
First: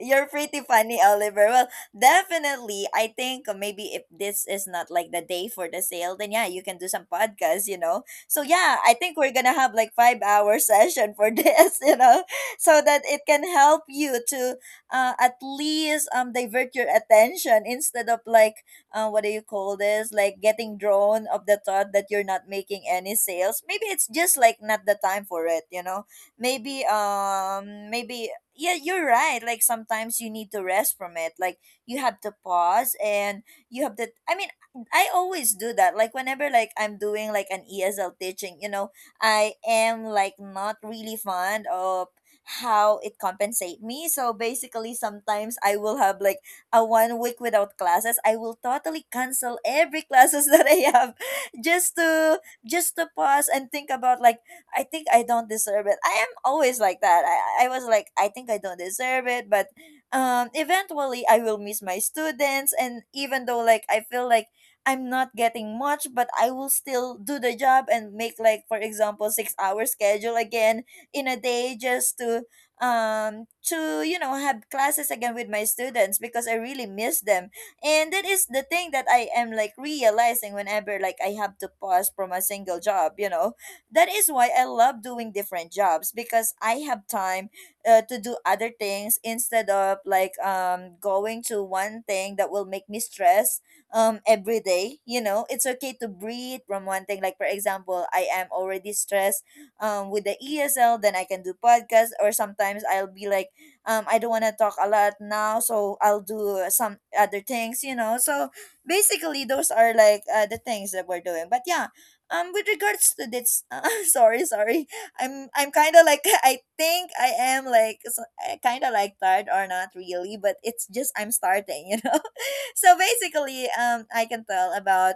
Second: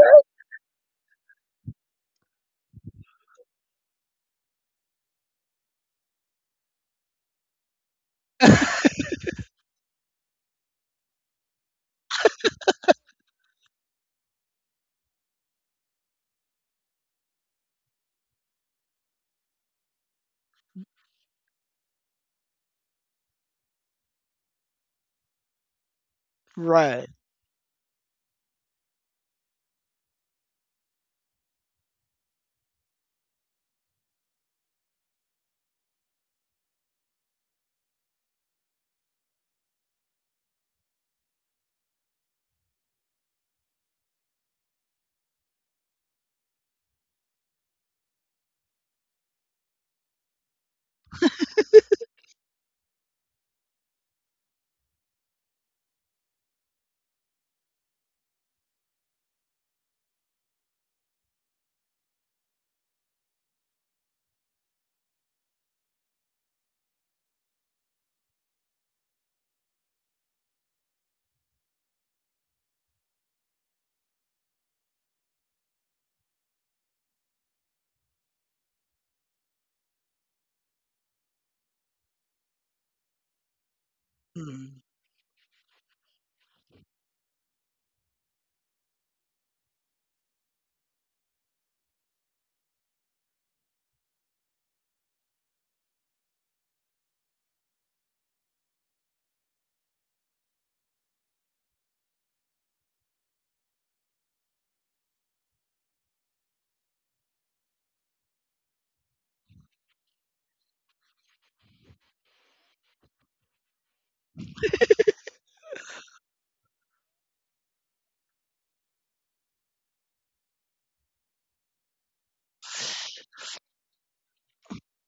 Speaker 1: you're pretty funny, Oliver. Well, definitely, I think maybe if this is not like the day for the sale, then yeah, you can do some podcasts, you know. So yeah, I think we're gonna have like five hour session for this, you know, so that it can help you to uh, at least um divert your attention instead of like uh, what do you call this? Like getting drawn of the thought that you're not making any sales. Maybe it's just like not the time for it, you know. Maybe
Speaker 2: Right.
Speaker 1: um maybe yeah, you're right. Like sometimes you need to rest from it. Like you have to pause and you have to, I mean, I always do that. Like whenever like I'm doing like an E S L teaching, you know, I am like not really fond of how it compensate me. So basically sometimes I will have like a one week without classes. I will totally cancel every classes that I have, just to just to pause and think about like I think I don't deserve it. I am always like that. I, I was like, I think I don't deserve it, but um, eventually I will miss my students. And even though like I feel like I'm not getting much, but I will still do the job and make like, for example, six hour schedule again in a day, just to um to you know have classes again with my students because I really miss them. And that is the thing that I am like realizing whenever like I have to pause from a single job, you know, that is why I
Speaker 2: Mm.
Speaker 1: love doing different jobs, because I have time uh, to do other things instead of like um going to one thing that will make me stress um every day. You know, it's okay to breathe from one thing. Like for example, I am already stressed um with the E S L, then I can do podcast, or sometimes I'll be like um I don't want to talk a lot now, so I'll do uh, some other things, you know. So basically those are like uh, the things that we're doing. But yeah, um with regards to this uh, sorry, sorry i'm i'm kind of like I think I am like kind of like tired, or not really, but it's just I'm starting, you know. So basically um I can tell about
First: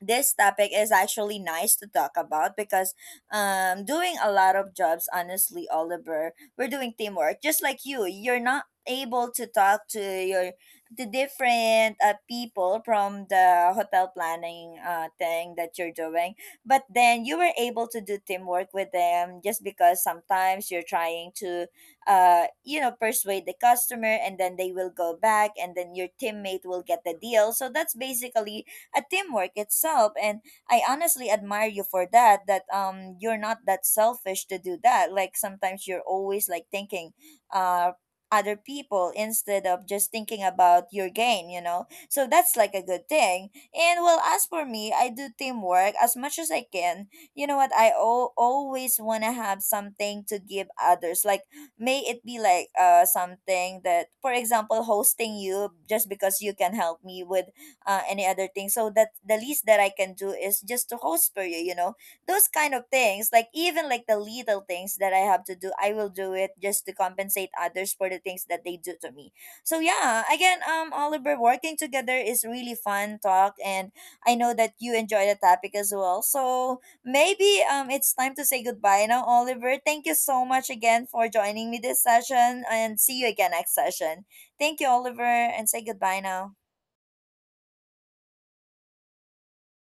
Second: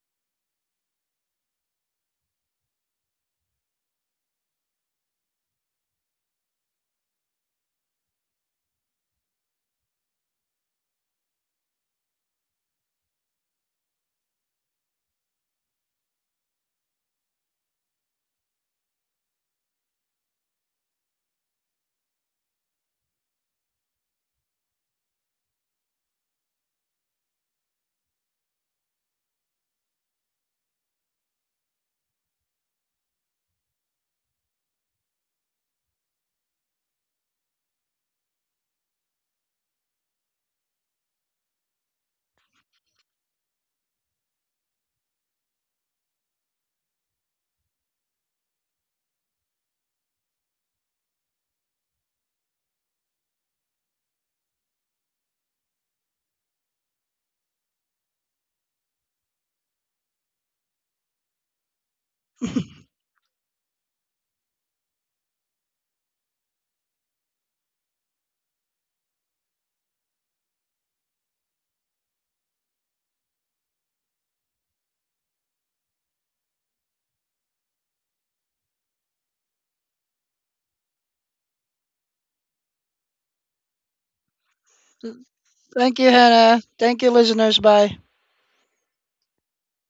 Speaker 1: this topic is actually nice to talk about because um doing a lot of jobs, honestly, Oliver, we're doing teamwork. Just like you you're not able to talk to your the different uh, people from the hotel planning uh thing that you're doing, but then you were able to do teamwork with them just because sometimes you're trying to uh you know persuade the customer, and then they will go back and then your teammate will get the deal. So that's basically a teamwork itself. And I honestly admire you for that, that um you're not that selfish to do that. Like sometimes you're always like thinking uh other people instead of just thinking about your gain, you know. So that's like a good thing. And well, as for me, I do teamwork as much as I can. You know what? I al- always want to have something to give others. Like may it be like uh something that, for example, hosting you just because you can help me with uh, any other thing. So that the least that I can do is just to host for you, you know, those kind of things. Like even like the little things that I have to do, I will do it just to compensate others for the things that they do to me. So yeah, again, um, Oliver, working together is really fun talk, and I know that you enjoy the topic as well. So maybe um, it's time to say goodbye now, Oliver. Thank you so much again for joining me this session, and see you again next session. Thank you, Oliver, and say
Speaker 2: Thank you,
Speaker 1: goodbye
Speaker 2: Hannah.
Speaker 1: now.
Speaker 2: Thank you, listeners. Bye.